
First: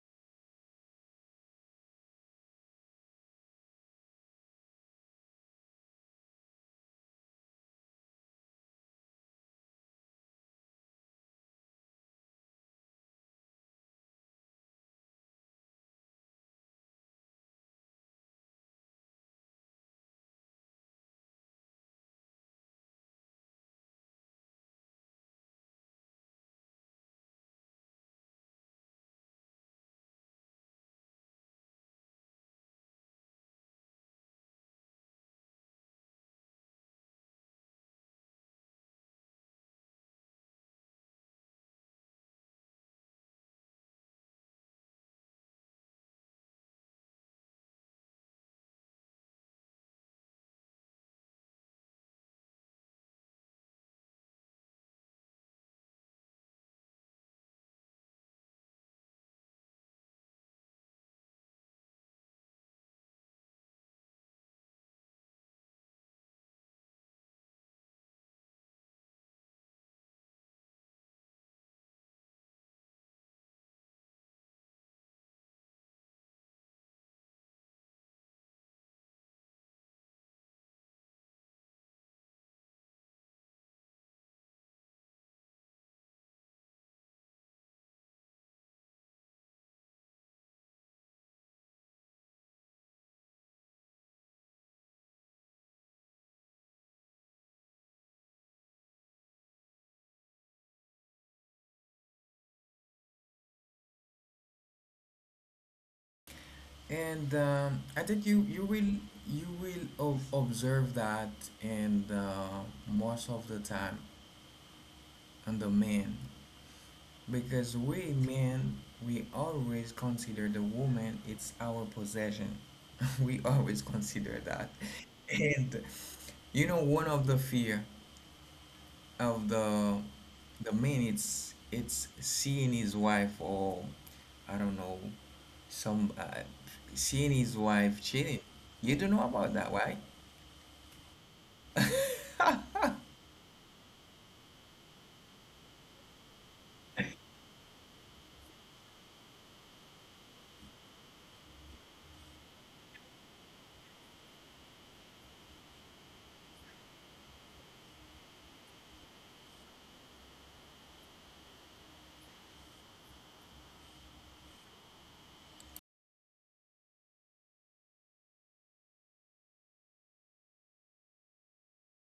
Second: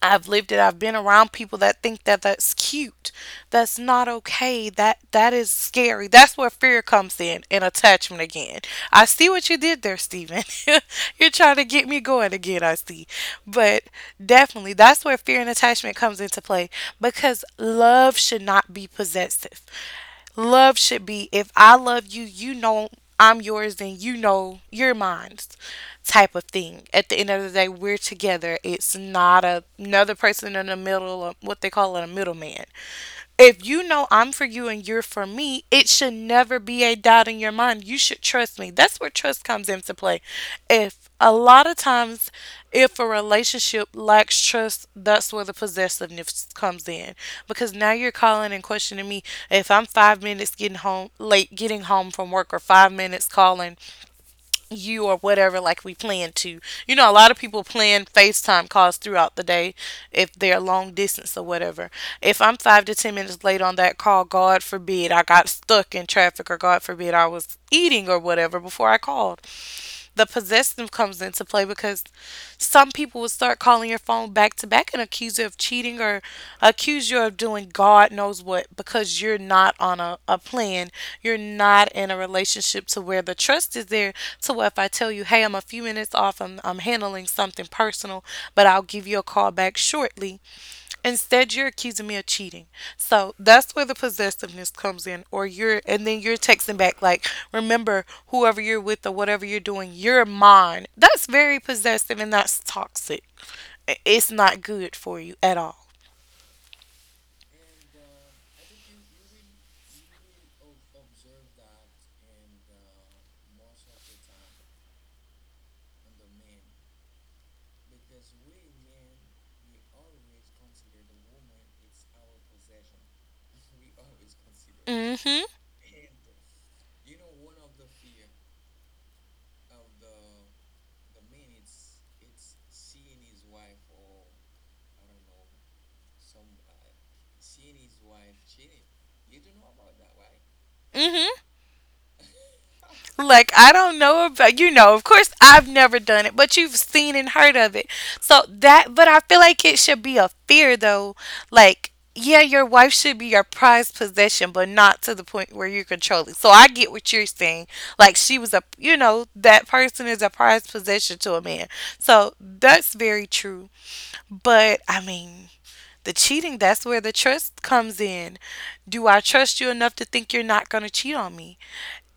Speaker 2: I've lived it. I've been around people that think that that's cute. That's not okay. That is scary. That's where fear comes in and attachment again. I see what you did there, Stephen. You're trying to get me going again. I see, but definitely that's where fear and attachment comes into play because love should not be possessive. Love should be if I love you, you know I'm yours, and you know you're mine, type of thing. At the end of the day, we're together. It's not another person in the middle of what they call it a middleman. If you know I'm for you and you're for me, it should never be a doubt in your mind. You should trust me. That's where trust comes into play. If a lot of times, if a relationship lacks trust, that's where the possessiveness comes in. Because now you're calling and questioning me if I'm 5 minutes getting home late, getting home from work, or 5 minutes calling you or whatever like we plan to. You know, a lot of people plan facetime calls throughout the day if they're long distance or whatever. If I'm 5 to 10 minutes late on that call, god forbid I got stuck in traffic, or god forbid I was eating or whatever before I called, the possessive comes into play because some people will start calling your phone back to back and accuse you of cheating, or accuse you of doing God knows what because you're not on a plan. You're not in a relationship to where the trust is there. To where if I tell you, hey, I'm a few minutes off, I'm handling something personal, but I'll give you a call back shortly, instead, you're accusing me of cheating. So that's where the possessiveness comes in, and then you're texting back, like, remember, whoever you're with or whatever you're doing, you're mine. That's very possessive and that's toxic. I- It's not good for you at all.
Speaker 1: And I think you will you will ob observe that in the, most of the time on the men because we men we always consider the woman it's our possession. We always consider that.
Speaker 2: Mm hmm.
Speaker 1: And you know one of the fear of the man it's seeing his wife or I don't know some seeing his wife cheating. You don't know about that, right?
Speaker 2: Mm hmm. Like, I don't know about, you know, of course I've never done it, but you've seen and heard of it. So that, but I feel like it should be a fear though. Like, yeah, your wife should be your prized possession, but not to the point where you're controlling. So I get what you're saying. Like, she was a, you know, that person is a prized possession to a man. So that's very true. But I mean, the cheating, that's where the trust comes in. Do I trust you enough to think you're not going to cheat on me?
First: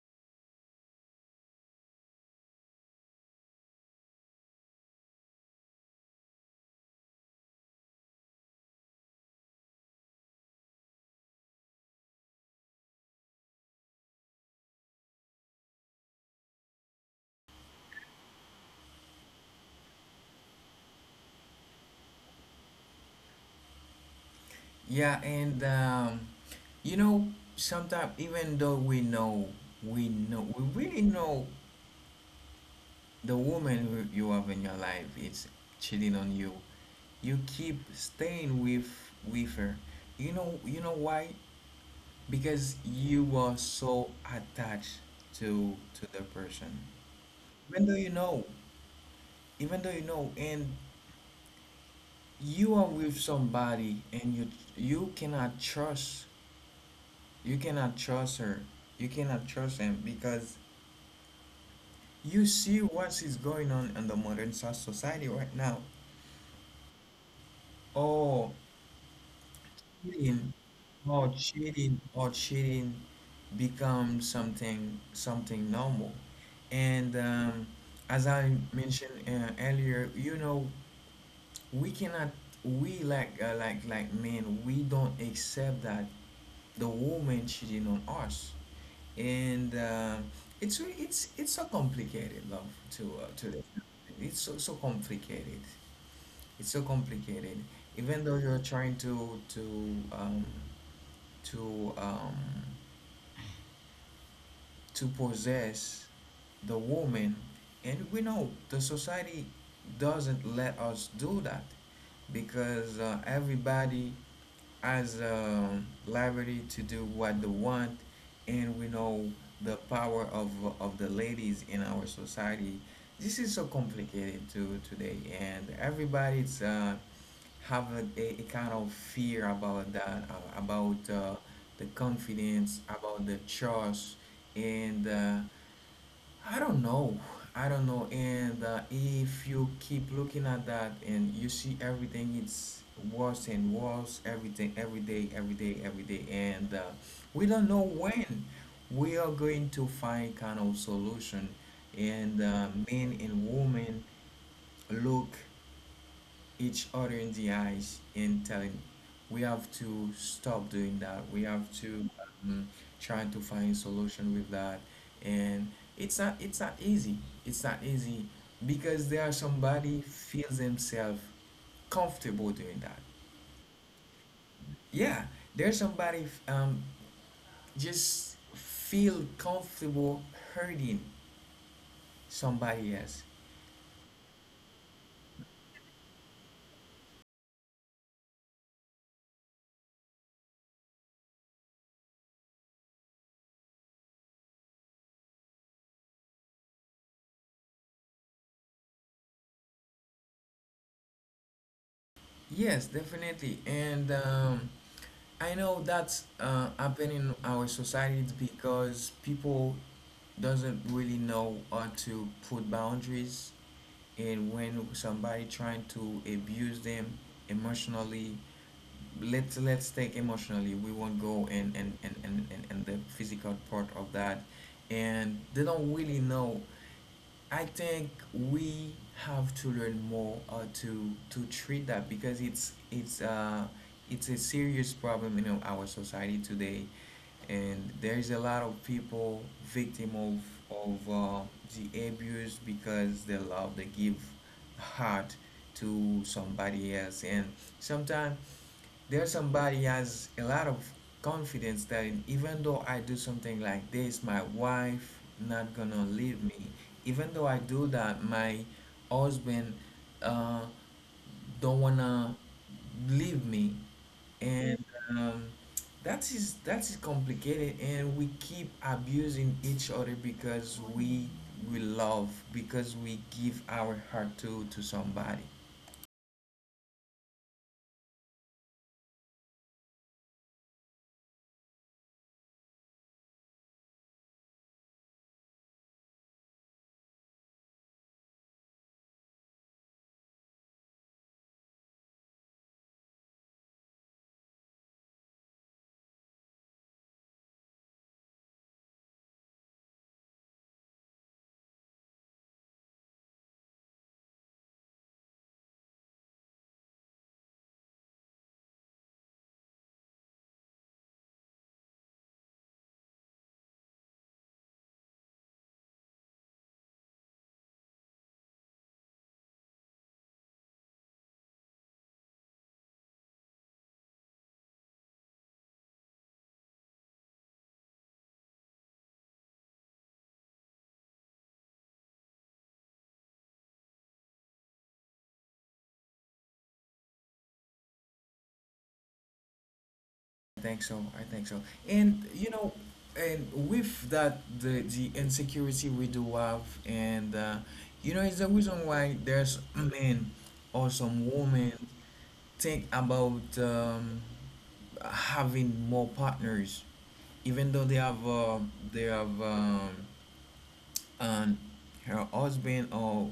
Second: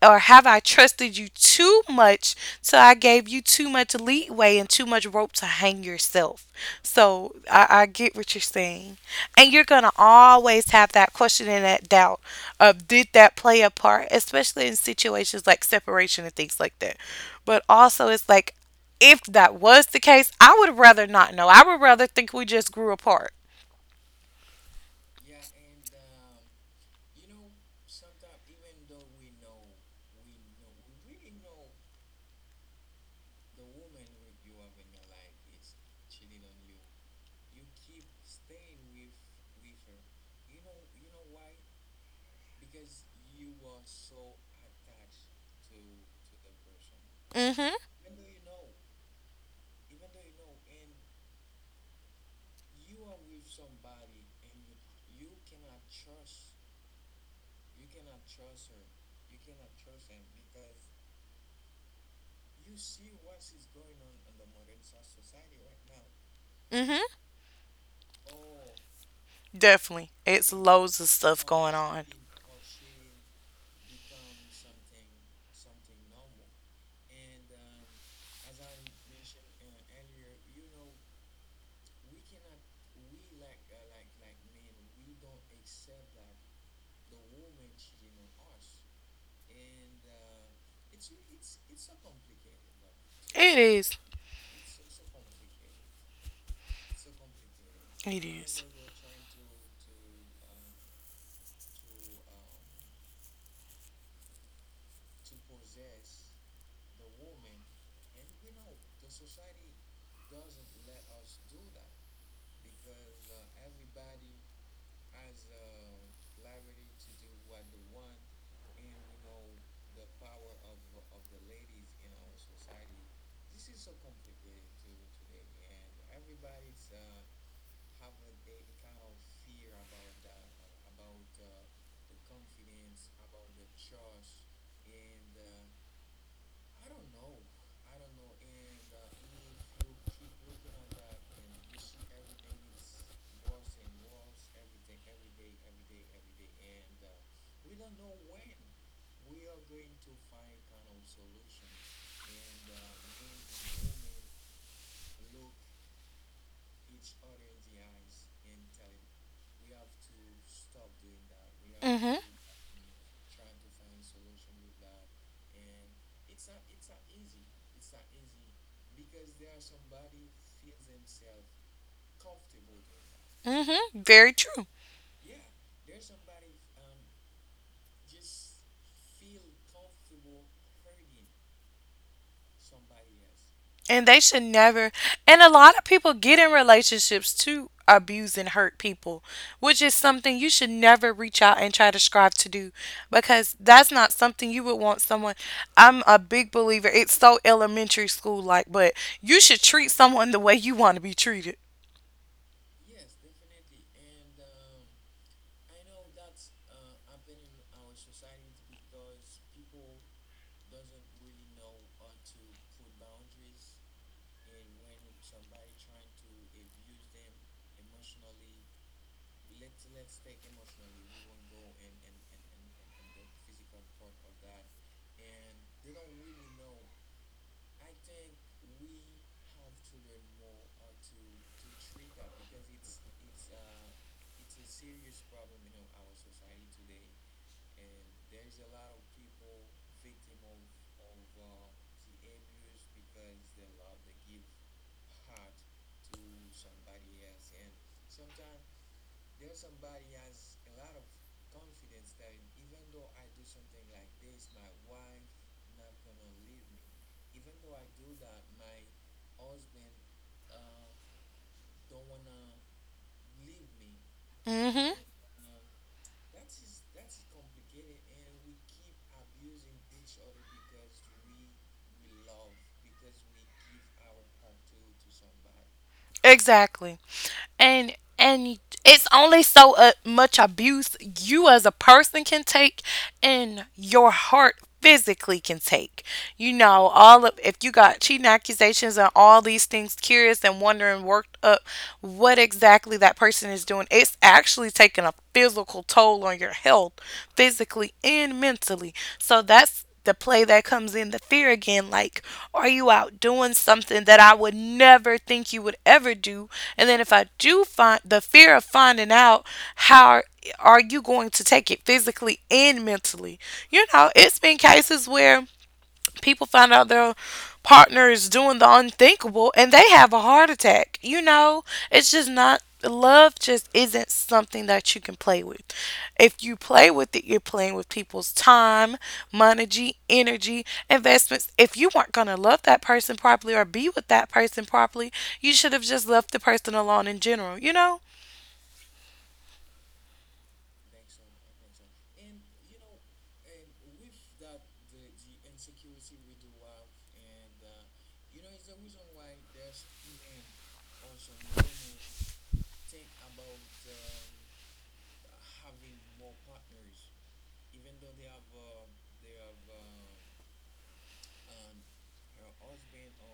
Speaker 2: Or have I trusted you too much so I gave you too much leeway and too much rope to hang yourself? So I get what you're saying. And you're going to always have that question and that doubt of did that play a part, especially in situations like separation and things like that. But also, it's like if that was the case, I would rather not know. I would rather think we just grew apart.
Speaker 1: Yeah, and you know sometimes even though we know we know we really know the woman who you have in your life is cheating on you you keep staying with her you know why because you are so attached to the person
Speaker 2: Mm hmm.
Speaker 1: even though you know even though you know and you are with somebody and you you cannot trust you cannot trust her you cannot trust him because you see what is going on in the modern so- society right now
Speaker 2: Mm hmm.
Speaker 1: oh
Speaker 2: Definitely. It's
Speaker 1: Cheating,
Speaker 2: loads of
Speaker 1: Or
Speaker 2: stuff going
Speaker 1: cheating
Speaker 2: on.
Speaker 1: or cheating becomes something something normal. And as I mentioned earlier, you know, we cannot we like like men, we don't accept that the woman cheating on us. And it's re- it's so complicated, love, to to
Speaker 2: It
Speaker 1: the
Speaker 2: is.
Speaker 1: It's so so complicated. It's so complicated.
Speaker 2: It
Speaker 1: Even though
Speaker 2: is.
Speaker 1: you're trying um to to possess the woman, and we know the society doesn't let us do that because everybody has a liberty to do what they want, and we know the power of the ladies in our society. This is so complicated to today, and everybody's have a kind of fear about that, about the confidence, about the trust, and I don't know, I don't know. And if you keep looking at that and you see everything, it's worse and worse, everything, every day, every day, every day, and we don't know when we are going to find kind of solution. And men and women look each other in the eyes and telling we have to stop doing that we have to
Speaker 2: Mm-hmm.
Speaker 1: um, try to find solution with that and it's not it's not easy it's not easy because there are somebody feels themselves comfortable doing that
Speaker 2: Mm-hmm. Very true.
Speaker 1: yeah there's somebody just feel comfortable hurting somebody else
Speaker 2: And they should never. And a lot of people get in relationships to abuse and hurt people, which is something you should never reach out and try to strive to do because that's not something you would want someone. I'm a big believer. It's so elementary school like, but you should treat someone the way you want to be treated.
Speaker 1: yes definitely and I know that's happen in our societies because people doesn't really know how to put boundaries, and when somebody trying to abuse them emotionally, let's take emotionally. We won't go and the physical part of that, and they don't really know I think we have to learn more to treat that because it's it's a serious problem in our society today, and there's a lot of people victim of the abuse because they love they give heart to somebody else, and sometimes there's somebody has a lot of confidence that even though I do something like this, my wife not gonna leave me. Even though I do that, my husband uh, don't wanna leave me, and
Speaker 2: Mm-hmm.
Speaker 1: um, that is complicated. And we keep abusing each other because we love because we give our heart to somebody.
Speaker 2: Exactly. And it's only so much abuse you as a person can take and your heart physically can take, you know, all of if you got cheating accusations and all these things, curious and wondering, worked up, what exactly that person is doing, it's actually taking a physical toll on your health, physically and mentally. So that's the play that comes in the fear again, like are you out doing something that I would never think you would ever do? And then if I do find the fear of finding out, how are you going to take it physically and mentally? You know, it's been cases where people find out their partner is doing the unthinkable and they have a heart attack. You know, it's just not love just isn't something that you can play with. If you play with it, you're playing with people's time, money, energy, investments. If you weren't going to love that person properly or be with that person properly, you should have just left the person alone in general, you know?
Speaker 1: Think so. I think so. And you know, and with that, the insecurity we do have, and you know, it's the reason why there's men or some women think about having more partners, even though they have and her husband or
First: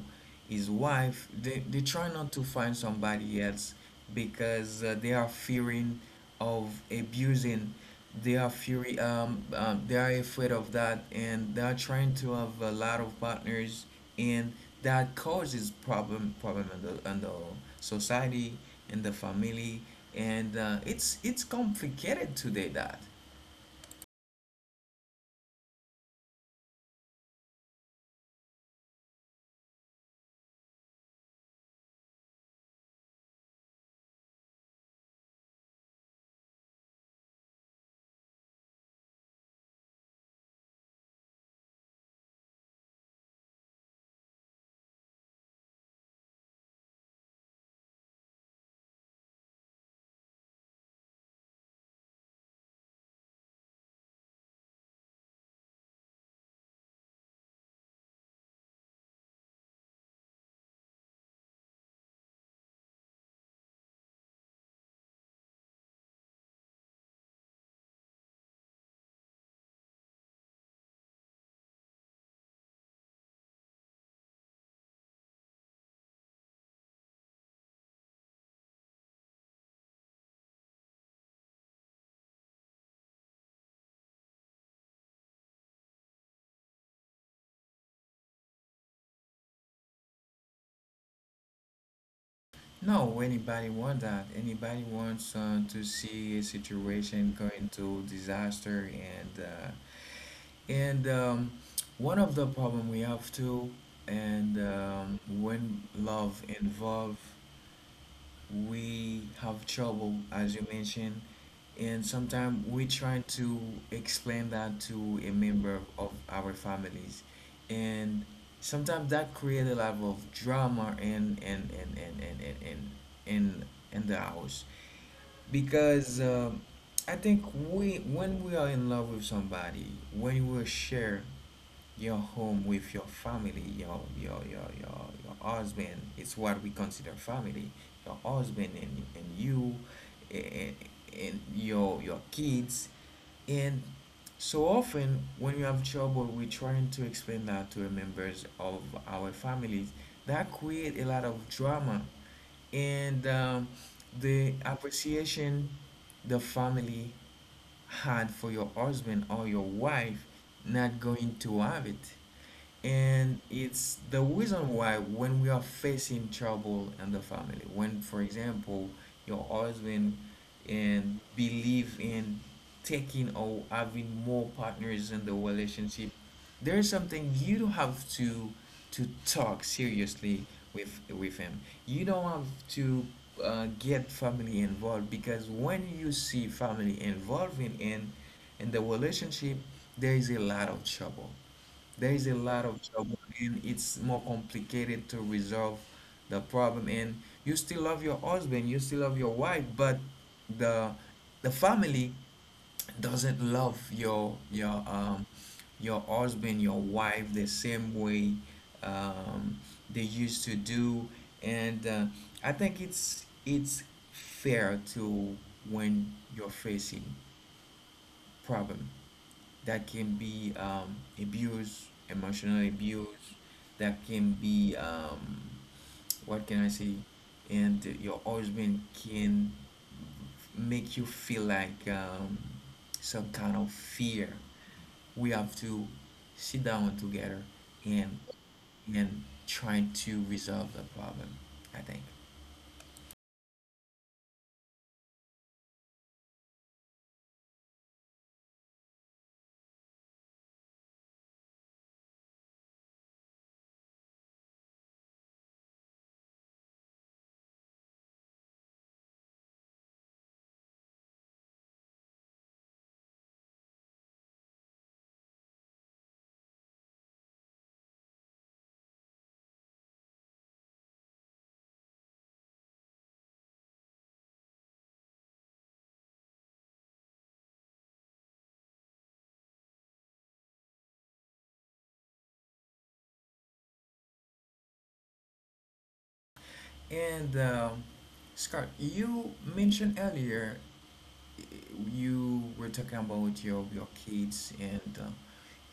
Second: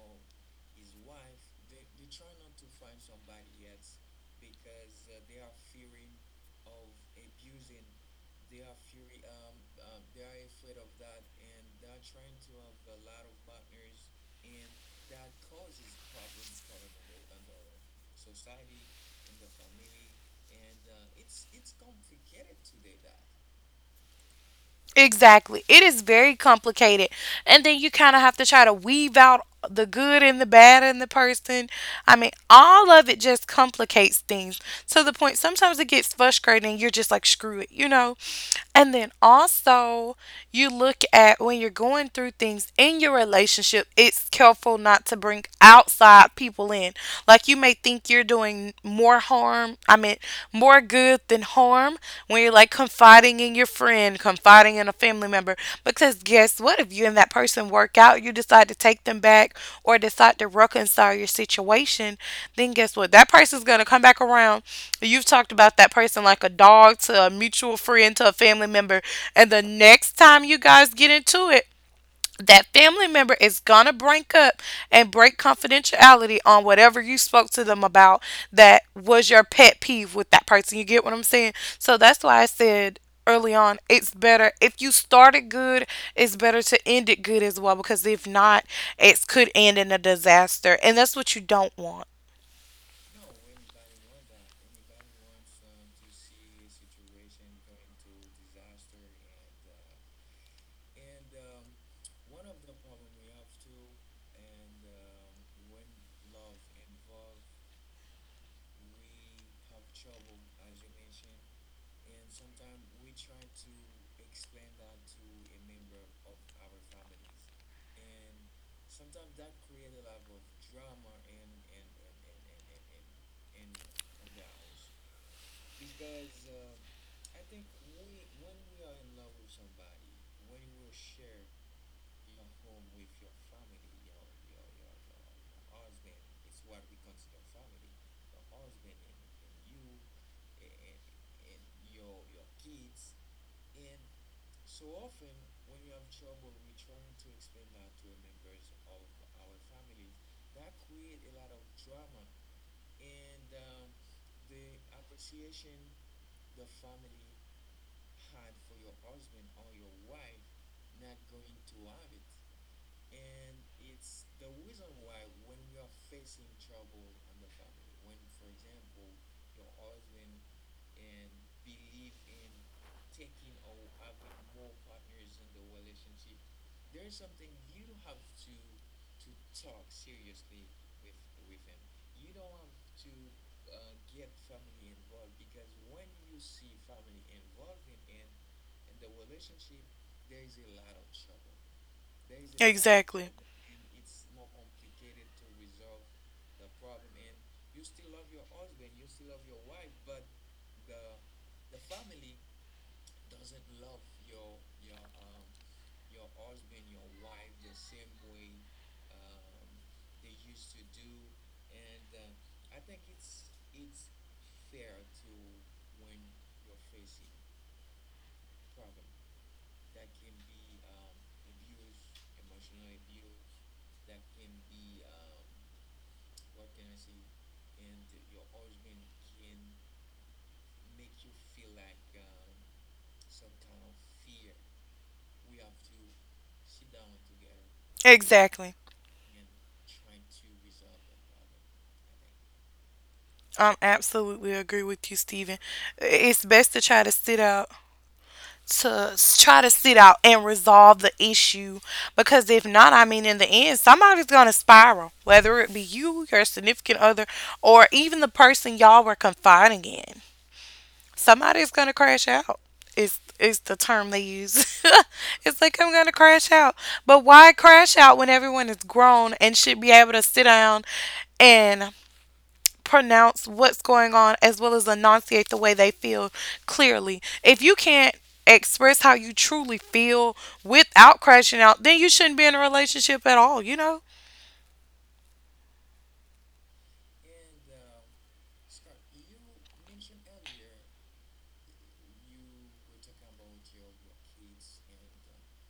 Speaker 1: his wife they try not to find somebody else because they are fearing of abusing they are fury they are afraid of that and they are trying to have a lot of partners and that causes problem problem in the society in the family and it's complicated today that
Speaker 2: Exactly. It is very complicated. And then you kind of have to try to weave out the good and the bad in the person. I mean, all of it just complicates things to the point sometimes it gets frustrating. You're just like, screw it, you know? And then also, you look at when you're going through things in your relationship, it's careful not to bring outside people in. Like you may think you're doing more harm, I mean, more good than harm when you're like confiding in your friend, confiding in a family member. Because guess what? If you and that person work out, you decide to take them back or decide to reconcile your situation, then guess what? That person's going to come back around. You've talked about that person like a dog to a mutual friend, to a family member. And the next time you guys get into it, that family member is gonna break up and break confidentiality on whatever you spoke to them about that was your pet peeve with that person. You get what I'm saying? So that's why I said early on it's better if you started good, it's better to end it good as well, because if not it could end in a disaster, and that's what you don't want.
Speaker 1: No, anybody want that. Anybody wants to see a situation going to disaster and one of the problem we have too and when love involved we have trouble, as you mentioned, and sometimes we try to explain that to a member of our families, and sometimes that creates a level of drama in, in the house because I think we when we are in love with somebody, when you will share your home with your family, your husband, it's what we consider family. Your husband and you and, and your kids and so often when we have trouble, we're trying to explain that to the members of our families. That create a lot of drama, and the appreciation the family had for your husband or your wife, not going to have it. And it's the reason why, when we are facing trouble in the family, when for example your husband and believe in taking or having more partners in the relationship, there is something you don't have to talk seriously with him. You don't have to get family involved, because when you see family involving in the relationship, there is a lot of trouble. There is a lot of trouble,
Speaker 2: Exactly.
Speaker 1: and it's more complicated to resolve the problem. And you still love your husband, you still love your wife, but the the family doesn't love your your husband, your wife the same way um, they used to do. And I think it's fair to, when you're facing problem that can be abuse, emotional abuse, that can be what can I say? And your husband can make you feel like some kind of fear. We have to sit down together and
Speaker 2: Exactly.
Speaker 1: try to resolve the problem, I think.
Speaker 2: I'm absolutely agree with you, Stephen. It's best to try to sit out, try to sit out and resolve the issue, because if not, I mean, in the end, somebody's going to spiral, whether it be you, your significant other, or even the person y'all were confiding in. Somebody's going to crash out. Is the term they use. It's like I'm gonna crash out. But why crash out when everyone is grown and should be able to sit down and pronounce what's going on as well as enunciate the way they feel clearly. If you can't express how you truly feel without crashing out, then you shouldn't be in a relationship at all, you know?
Speaker 1: And Scott, you mentioned earlier, eh, you were talking about your kids, and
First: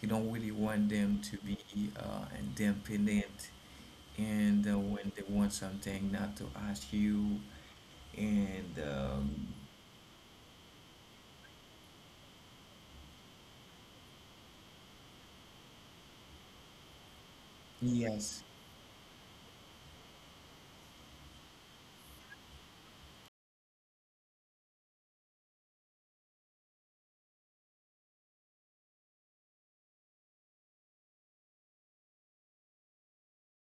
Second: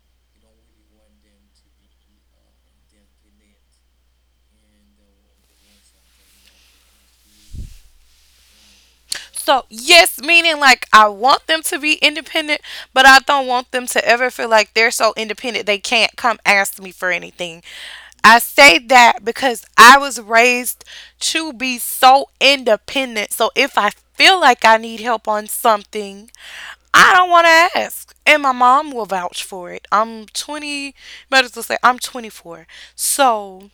Speaker 1: you don't really want them to be independent. And when they want something, not to ask you, and
Speaker 2: So, yes, meaning like I want them to be independent, but I don't want them to ever feel like they're so independent they can't come ask me for anything. I
Speaker 1: yes.
Speaker 2: say that because I was raised to be so independent. So, if I feel like I need help on something, I don't want to ask. And my mom will vouch for it. I'm 20, better to say, I'm 24. So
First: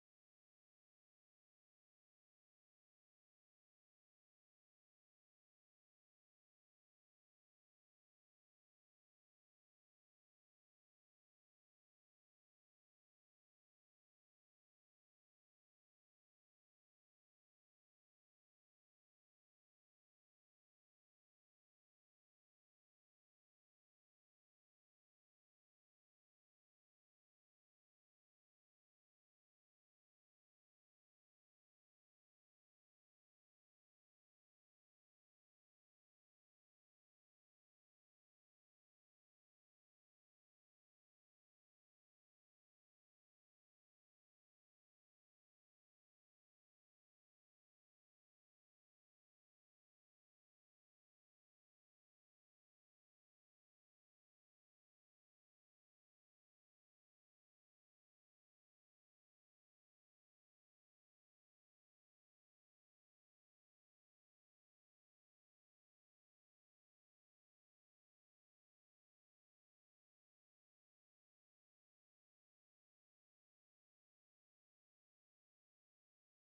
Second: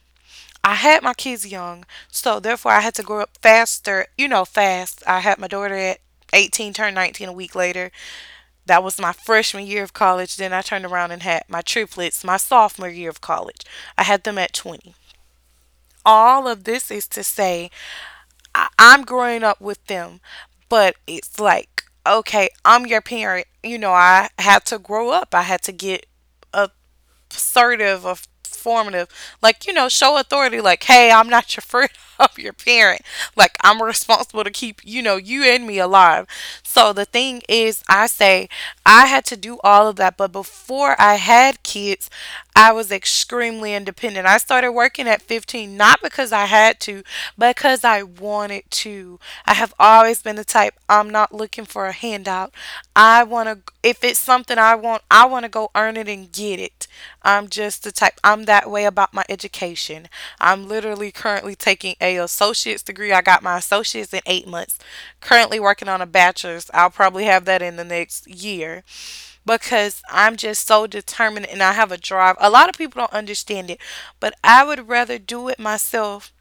Speaker 2: I had my kids young. So therefore, I had to grow up faster, you know, fast. I had my daughter at 18, turned 19 a week later. That was my freshman year of college. Then I turned around and had my triplets my sophomore year of college. I had them at 20. All of this is to say I'm growing up with them, but it's like, okay, I'm your parent. You know, I had to grow up. I had to get assertive or formative. Like, you know, show authority. Like, hey, I'm not your friend. I'm your parent. Like, I'm responsible to keep, you know, you and me alive. So the thing is, I say I had to do all of that. But before I had kids, I was extremely independent. I started working at 15, not because I had to, because I wanted to. I have always been the type I'm not looking for a handout. I want to if it's something I want to go earn it and get it. I'm just the type I'm that way about my education. I'm literally currently taking a associate's degree. I got my associate's in 8 months. Currently working on a bachelor's. I'll probably have that in the next year because I'm just so determined and I have a drive. A lot of people don't understand it, but I would rather do it myself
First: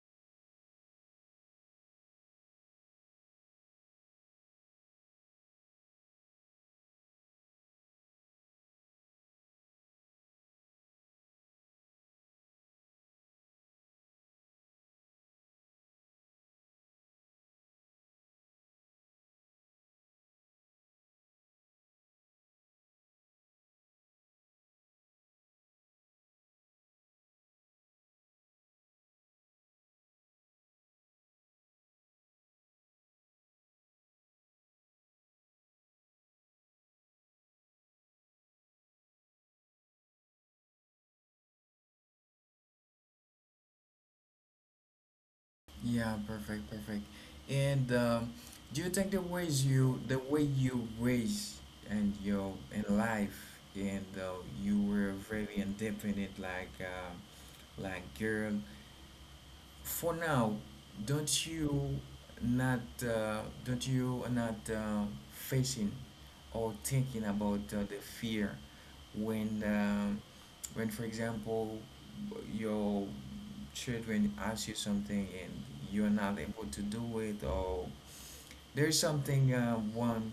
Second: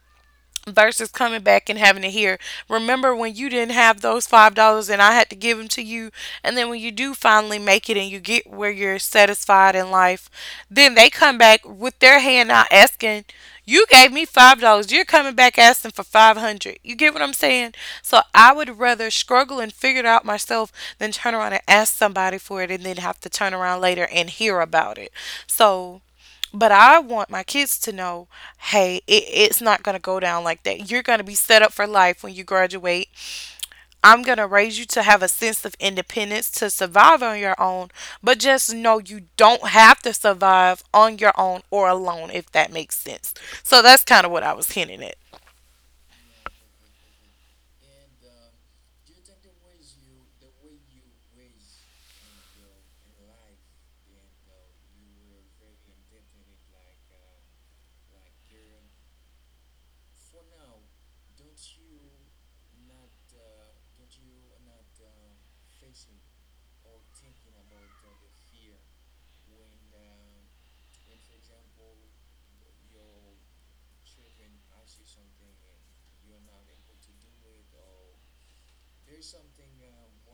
Speaker 2: versus coming back and having to hear. Remember when you didn't have those $5 and I had to give them to you, and then when you do finally make it and you get where you're satisfied in life, then they come back with their hand out asking, "You gave me $5. You're coming back asking for 500." You get what I'm saying? So I would rather struggle and figure it out myself than turn around and ask somebody for it and then have to turn around later and hear about it. So but I want my kids to know, hey, it's not going to go down like that. You're going to be set up for life when you graduate. I'm going to raise you to have a sense of independence to survive on your own, but just know you don't have to survive on your own or alone, if that makes sense. So that's kind of what I was hinting at.
Speaker 1: Yeah, perfect, perfect. And do you think the ways you, the way you raise and your in life, and you were very independent, like girl, for now, don't you don't you not facing or thinking about the fear when when, for example, your children ask you something and you're not able to do it, or there's something one.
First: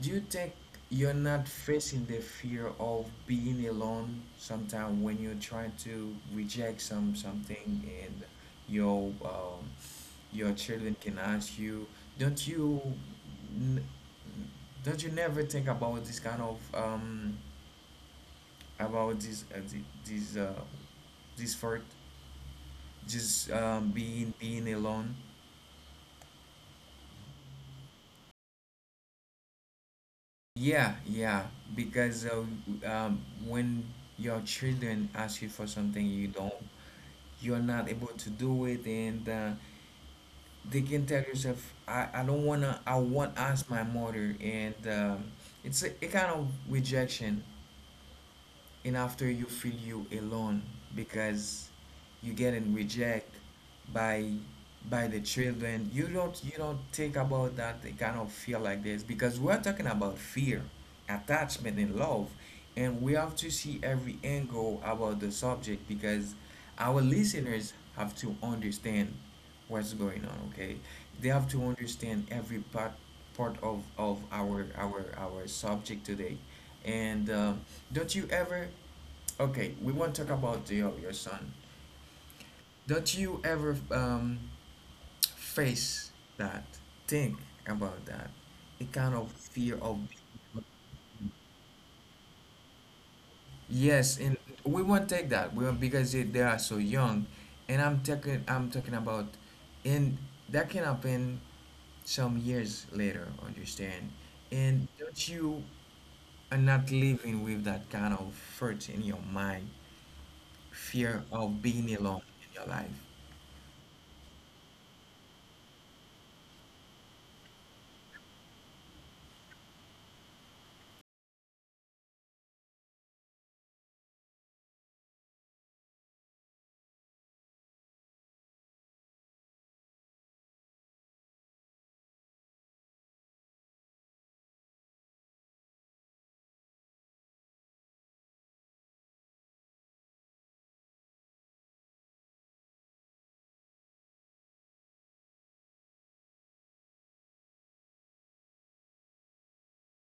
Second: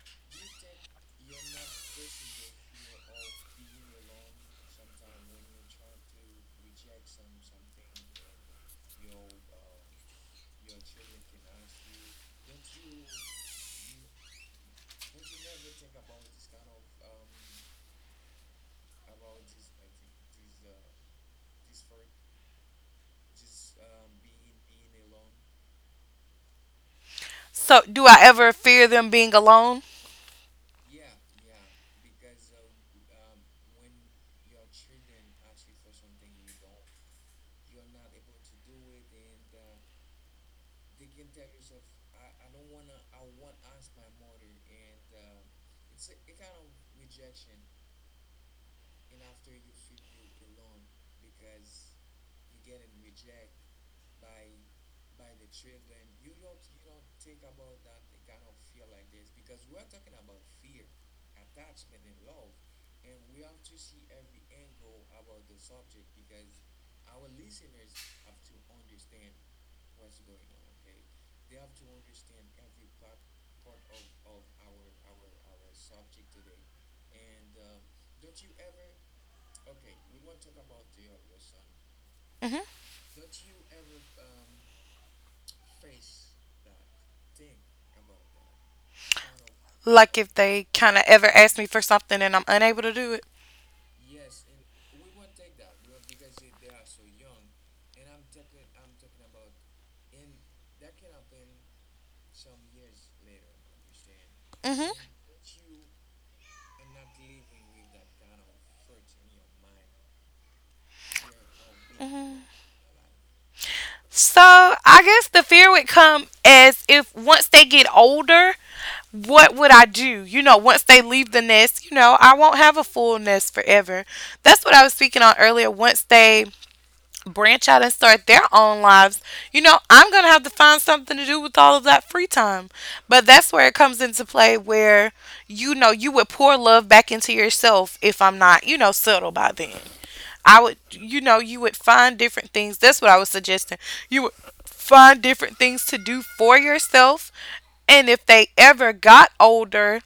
Speaker 1: Do you think you're not facing the fear of being alone sometimes when you're trying to reject some something, and your um, your children can ask you, don't you n- don't you never think about this kind of about this this for just being alone?
Speaker 2: So, do I ever fear them being alone?
Speaker 1: Yeah, yeah, because when your children ask you for something you don't, you're not able to do it, and they can tell yourself, I don't wanna, I want ask my mother, and it's a kind of rejection. And after, you feel you alone because you getting reject by the children. You don't think about that? They kind of feel like this because we're talking about fear, attachment and love, and we have to see every angle about the subject, because our listeners have to understand what's going on. Okay, they have to understand every part of our our subject today. And don't you ever. Okay, we want to talk about your son.
Speaker 2: Hmm.
Speaker 1: Don't you ever face that? Think about that. A kind of fear of
Speaker 2: Like if they kind of ever ask me for something and I'm unable to do it?
Speaker 1: yes, and we won't take that. We won't, because they are so young, and I'm talking about, and that can happen some years later. Understand? And
Speaker 2: Hmm.
Speaker 1: don't you are not living with that kind of hurt in your mind, fear of being alone in your life.
Speaker 2: So I guess the fear would come as if once they get older, what would I do? You know, once they leave the nest, you know, I won't have a full nest forever. That's what I was speaking on earlier. Once they branch out and start their own lives, you know, I'm going to have to find something to do with all of that free time. But that's where it comes into play where, you know, you would pour love back into yourself if I'm not, you know, settled by then. I would, you know, you would find different things. That's what I was suggesting. You would find different things to do for yourself. And if they ever got older,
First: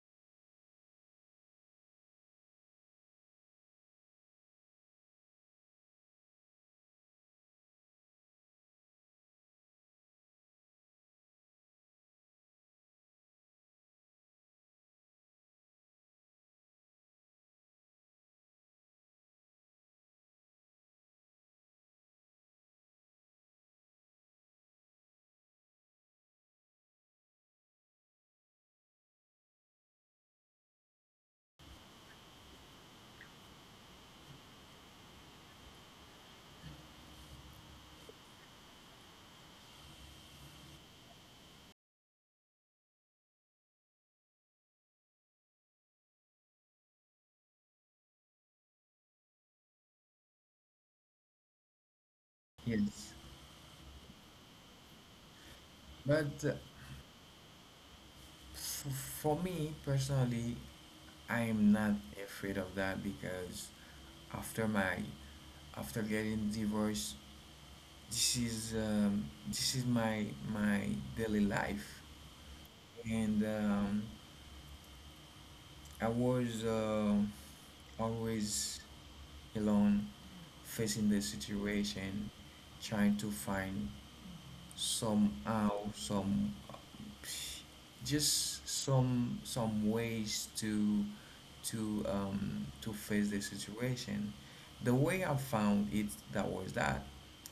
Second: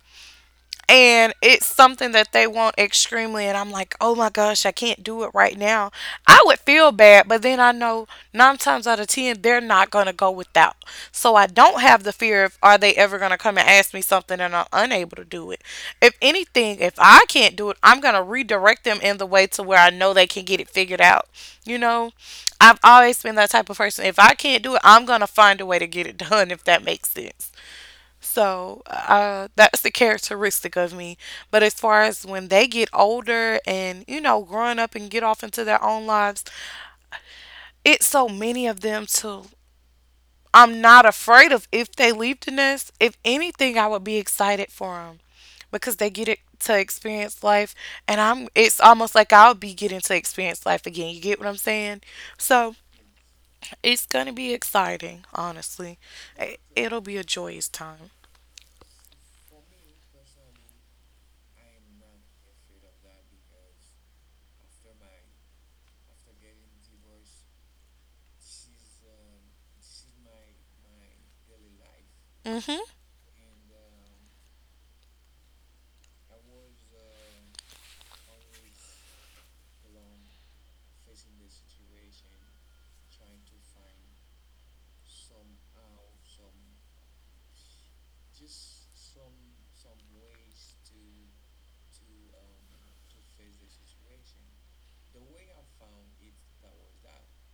Speaker 2: and it's something that they want extremely and I'm like, oh my gosh, I can't do it right now, I would feel bad, but then I know nine times out of ten they're not going to go without. So I don't have the fear of are they ever going to come and ask me something and I'm unable to do it. If anything, if I can't do it I'm going to redirect them in the way to where I know they can get it figured out, you know. I've always been that type of person, if I can't do it I'm going to find a way to get it done, if that makes sense. So that's the characteristic of me. But as far as when they get older and, you know, growing up and get off into their own lives, it's so many of them to, I'm not afraid of if they leave the nest. If anything, I would be excited for them because they get it to experience life. And I'm, it's almost like I'll be getting to experience life again. You get what I'm saying? So
Speaker 1: Yes.
Speaker 2: it's going to be exciting, honestly.
Speaker 1: But
Speaker 2: It- It'll be a joyous time.
Speaker 1: F- for me personally, I am not afraid of that, because after my after getting divorced, this is my daily life,
Speaker 2: Mm
Speaker 1: and I was always alone, facing the situation, trying to find somehow, some, just some ways to face the situation. The way I found it that was that,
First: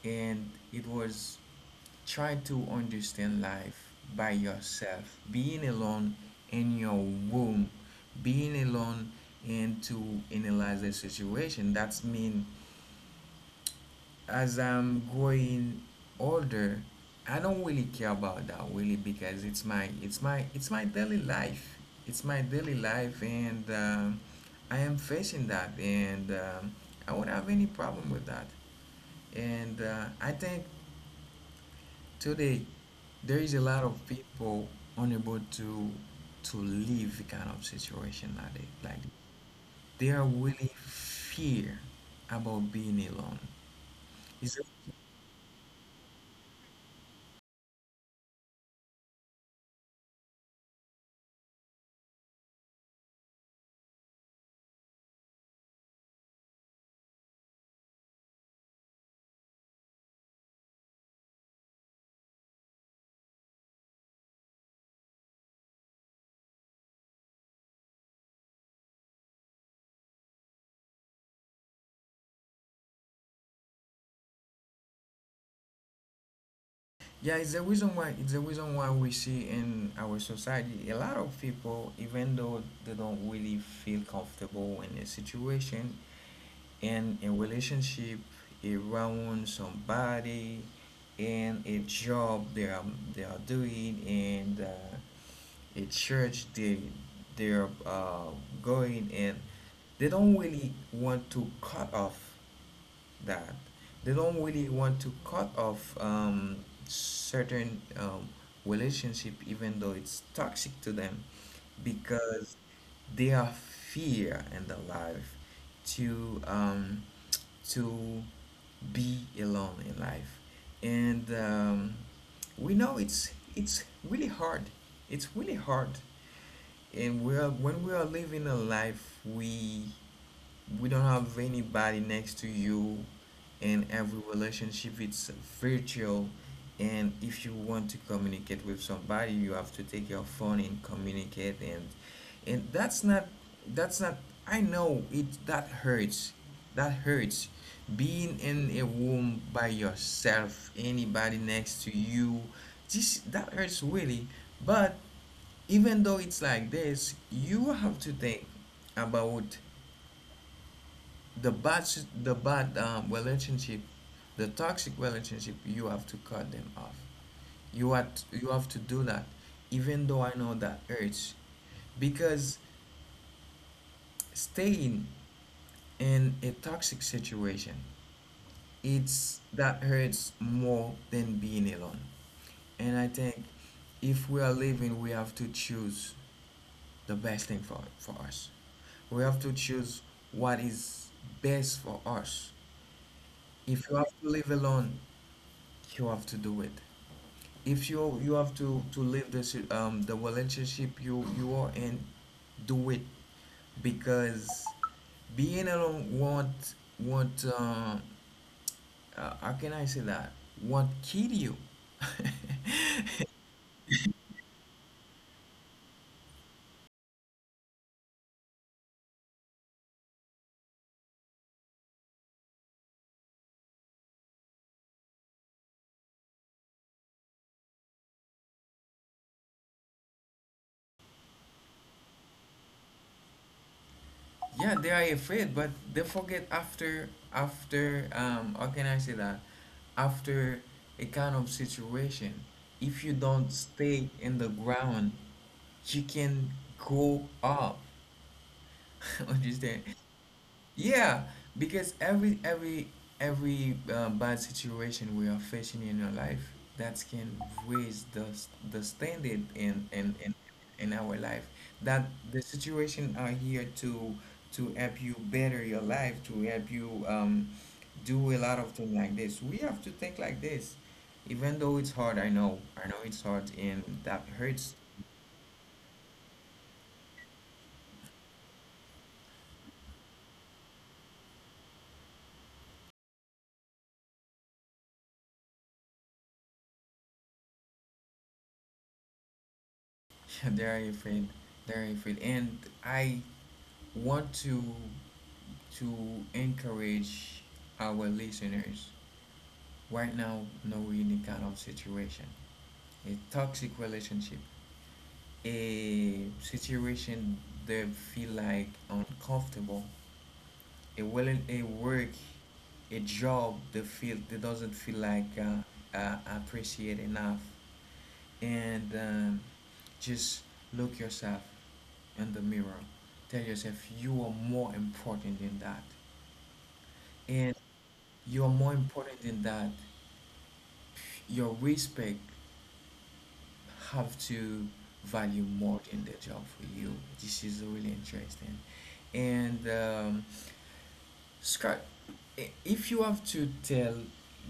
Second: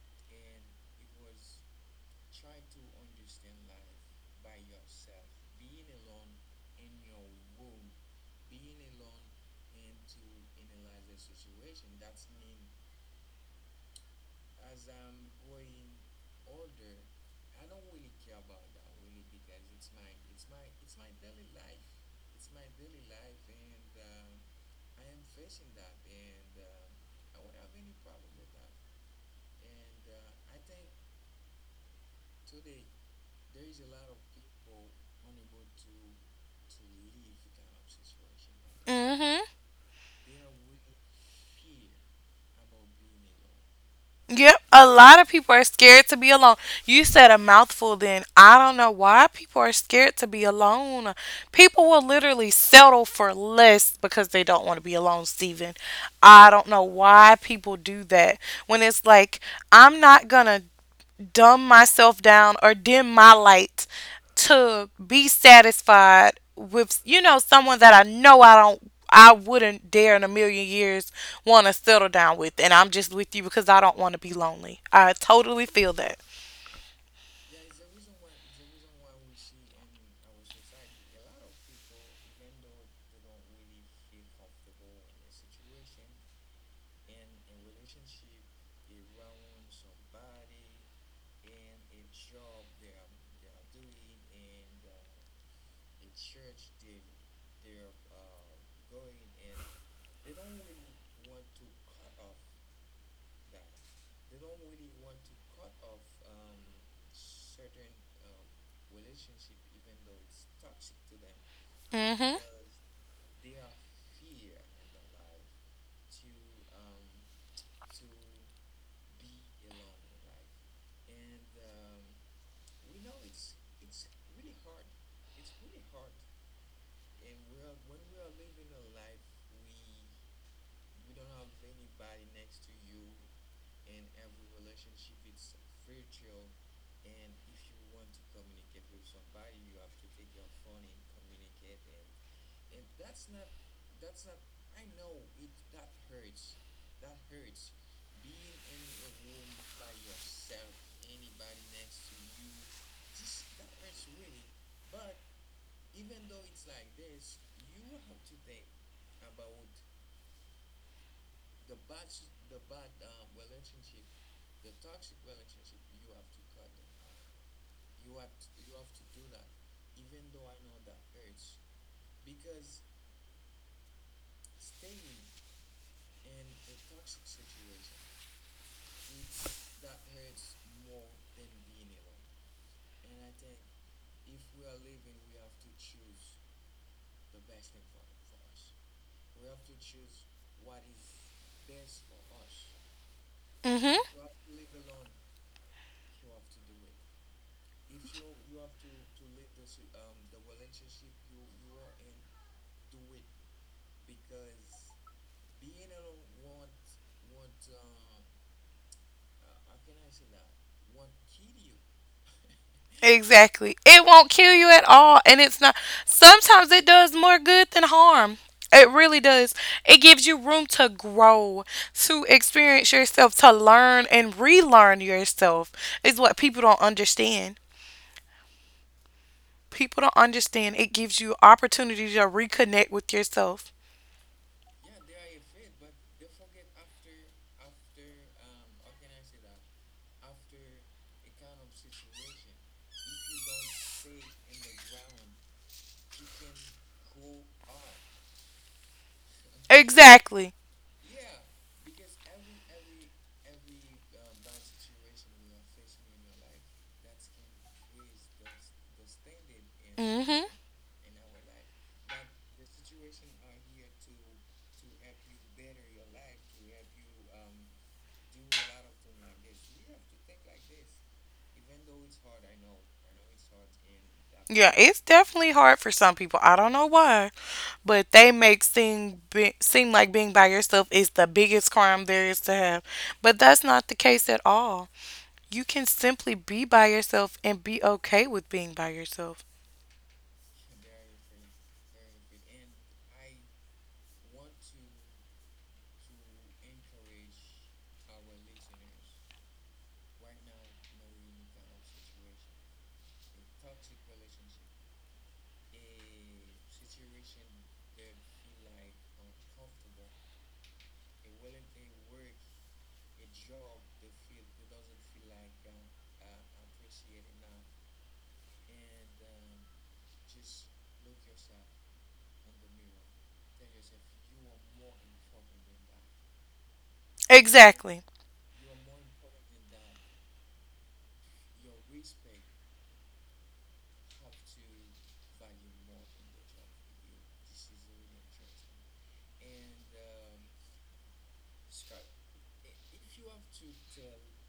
Speaker 1: and it was try to understand life by yourself, being alone in your room, being alone, and to analyze the situation. That's mean, as I'm growing older, I don't really care about that really, because it's my it's my daily life. It's my daily life, and I am facing that, and I won't have any problem with that. And I think today there is a lot of people unable to live the kind of situation like that. Like
Speaker 2: hmm.
Speaker 1: they are really fear about being alone.
Speaker 2: Yep, a lot of people are scared to be alone. You said a mouthful then. I don't know why people are scared to be alone. People will literally settle for less because they don't want to be alone, Steven. I don't know why people do that. When it's like, I'm not going to dumb myself down or dim my light to be satisfied with, you know, someone that I know I don't, I wouldn't dare in a million years want to settle down with and I'm just with you because I don't want to be lonely. I totally feel that.
Speaker 1: Yeah, it's the reason why, we see in our society a lot of people, even though they don't really feel comfortable in a situation, in a relationship, around somebody, in a job they are doing, and a church they're going, and they don't really want to cut off that. They don't really want to cut off certain relationship even though it's toxic to them,
Speaker 2: Mhm.
Speaker 1: because they are fear in their life to to be alone in life. And we know it's really hard, it's really hard, and we are, when we are living a life, we don't have anybody next to you. In every relationship, it's virtual, and if you want to communicate with somebody, you have to take your phone and communicate. And that's not, that's not I know it that hurts, that hurts, being in a room by yourself, anybody next to you. This, that hurts really. But even though it's like this, you have to think about the bad relationship, the toxic relationship. You have to cut them off. You have you have to do that, even though I know that urge. Because staying in a toxic situation, it's that hurts more than being alone. And I think, if we are living, we have to choose the best thing for us. We have to choose what is best for us. If
Speaker 2: Mhm.
Speaker 1: you have to live alone, you have to do it. If you have to leave this the relationship you are in, do it. Because being alone won't how can I say that, won't kill you.
Speaker 2: Exactly. It won't kill you at all. And it's not, sometimes it does more good than harm. It really does. It gives you room to grow, to experience yourself, to learn and relearn yourself is what people don't understand. People don't understand. It gives you opportunity to reconnect with yourself.
Speaker 1: Yeah, they are afraid, but they forget, after how can I say that, after a kind of situation, if you don't stay in the ground, you can go up. Understand?
Speaker 2: Exactly.
Speaker 1: Yeah, because every every bad situation we are facing in our life, that can raise the standard in
Speaker 2: Mm. Mhm.
Speaker 1: in our life. That the situation are here to help you better your life, to help you do a lot of things like this. We have to think like this, even though it's hard. I know it's hard, and that hurts.
Speaker 2: Yeah, it's definitely hard for some people. I don't know why. But they make seem be, seem like being by yourself is the biggest crime there is to have. But that's not the case at all. You can simply be by yourself and be okay with being by yourself.
Speaker 1: There you feel, and I want to. To encourage our listeners right now, no any kind of situation, a toxic relationship, a situation they feel like uncomfortable, a well a work, a job they feel they doesn't feel like appreciated enough, and just look yourself in the mirror, tell yourself you are more important than that, and
Speaker 2: Exactly.
Speaker 1: you are more important than that. Your respect have to value more in the job for you. This is really interesting. And Scott, if you have to tell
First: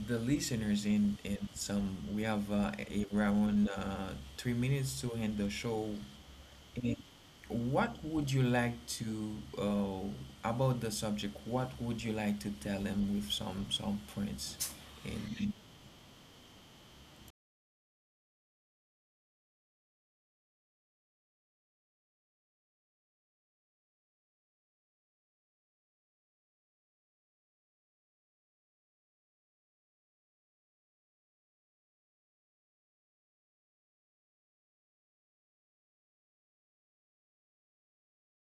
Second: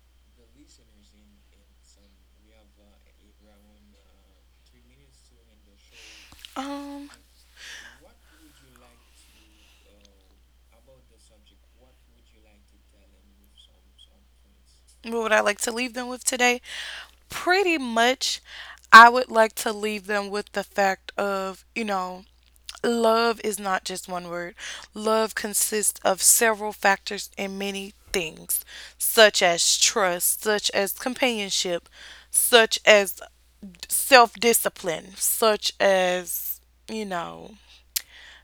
Speaker 1: the listeners in some, we have around 3 minutes to end the show. And
Speaker 2: Um,
Speaker 1: what would you like to about the subject? What would you like to tell them with some points?
Speaker 2: what would I
Speaker 1: And
Speaker 2: like to leave them with today? Pretty much, I would like to leave them with the fact of, you know, love is not just one word. Love consists of several factors and many things, such as trust, such as companionship, such as self discipline, such as, you know,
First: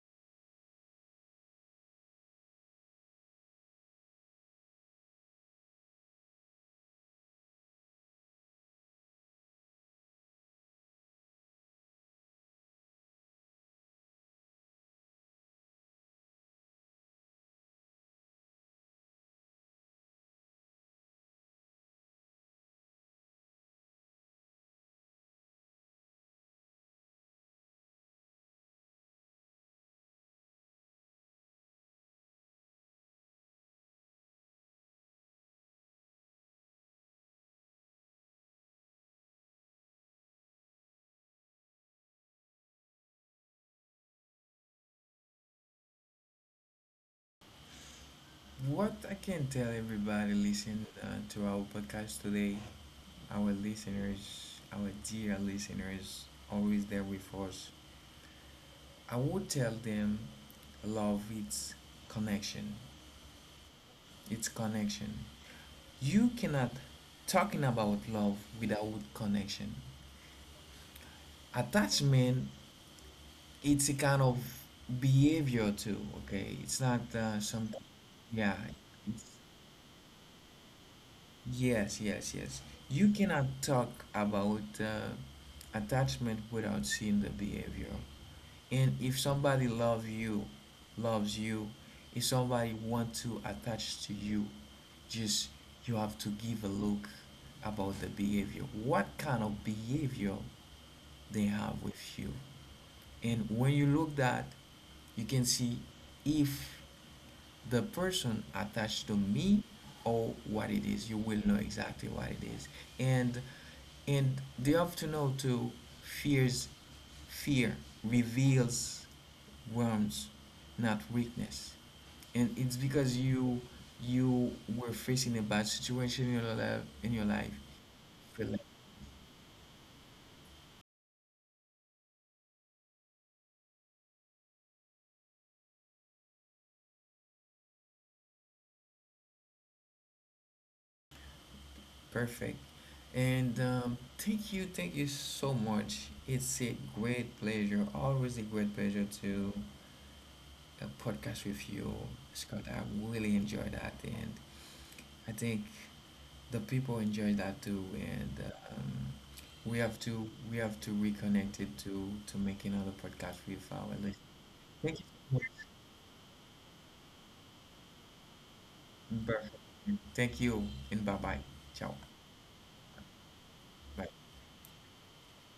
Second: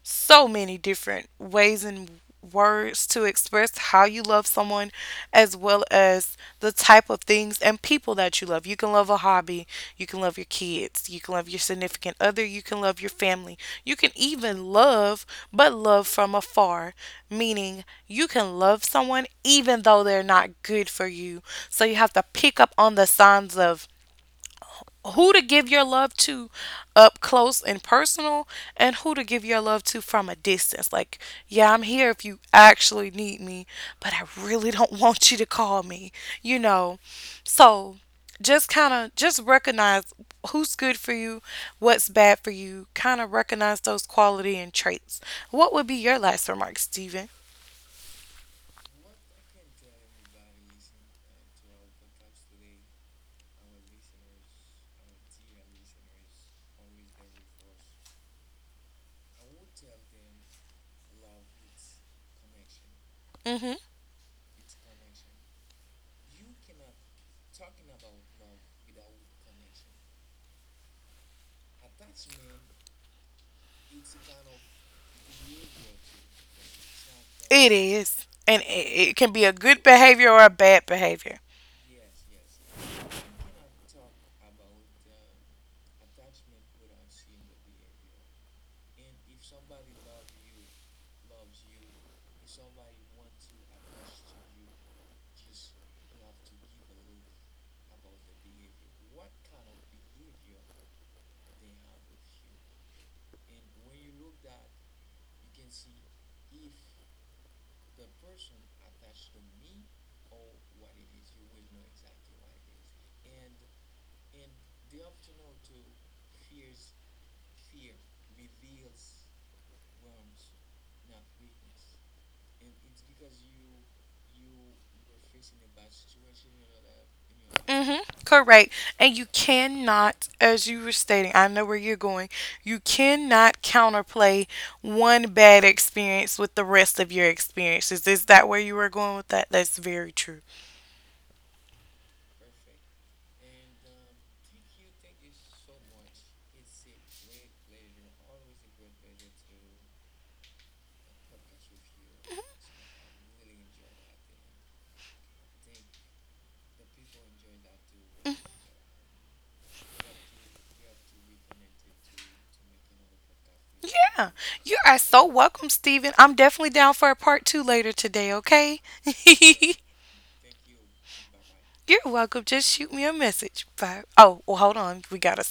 Speaker 2: so many different ways and words to express how you love someone as well as the type of things and people that you love. You can love a hobby, you can love your kids, you can love your significant other, you can love your family. You can even love but love from afar, meaning you can love someone even though they're not good for you. So you have to pick up on the signs of who to give your love to up close and personal and who to give your love to from a distance, like yeah, I'm here if you actually need me, but I really don't want you to call me, you know. So just kind of just recognize who's good for you, what's bad for you, kind of recognize those quality and traits. What would be your last remark, Stephen?
Speaker 1: what I can tell everybody listening to our podcast today, our listeners, our dear listeners, always there with us, I would tell them love, it's connection.
Speaker 2: Mm-hmm.
Speaker 1: It's connection. You cannot talking about love without connection. Attachment, it's a kind of behavior too, okay? It's not
Speaker 2: It
Speaker 1: something.
Speaker 2: is,
Speaker 1: Yeah.
Speaker 2: and it can be a good behavior or a bad behavior.
Speaker 1: Yes, yes, yes. You cannot talk about attachment without seeing the behavior. And if somebody love you, loves you, if somebody want to attach to you, just you have to give a look about the behavior. What kind of behavior they have with you? And when you look that, you can see if the person attached to me or what it is. You will know exactly what it is. And they have to know too, fears, fear reveals worms, not weakness. And it's because you were facing a bad situation in your life
Speaker 2: Mm-hmm. Correct. And you cannot, as you were stating, I know where you're going, you cannot counterplay one bad experience with the rest of your experiences. Is that where you were going with that? That's very true.
Speaker 1: Perfect. And thank you so much. It's a great pleasure, always a great pleasure to podcast with you, Scott. I really enjoy that, and I think the people enjoy that too. And um, we have to reconnect it to make another podcast with our listeners.
Speaker 2: Yeah. You
Speaker 1: Thank
Speaker 2: are so
Speaker 1: you so
Speaker 2: welcome, Steven. I'm definitely down for a part two later today, okay?
Speaker 1: much. Perfect. Thank you, and bye bye. Ciao.
Speaker 2: You're welcome. Just shoot me a message. Bye.
Speaker 1: Bye.
Speaker 2: Oh, well, hold on. We got to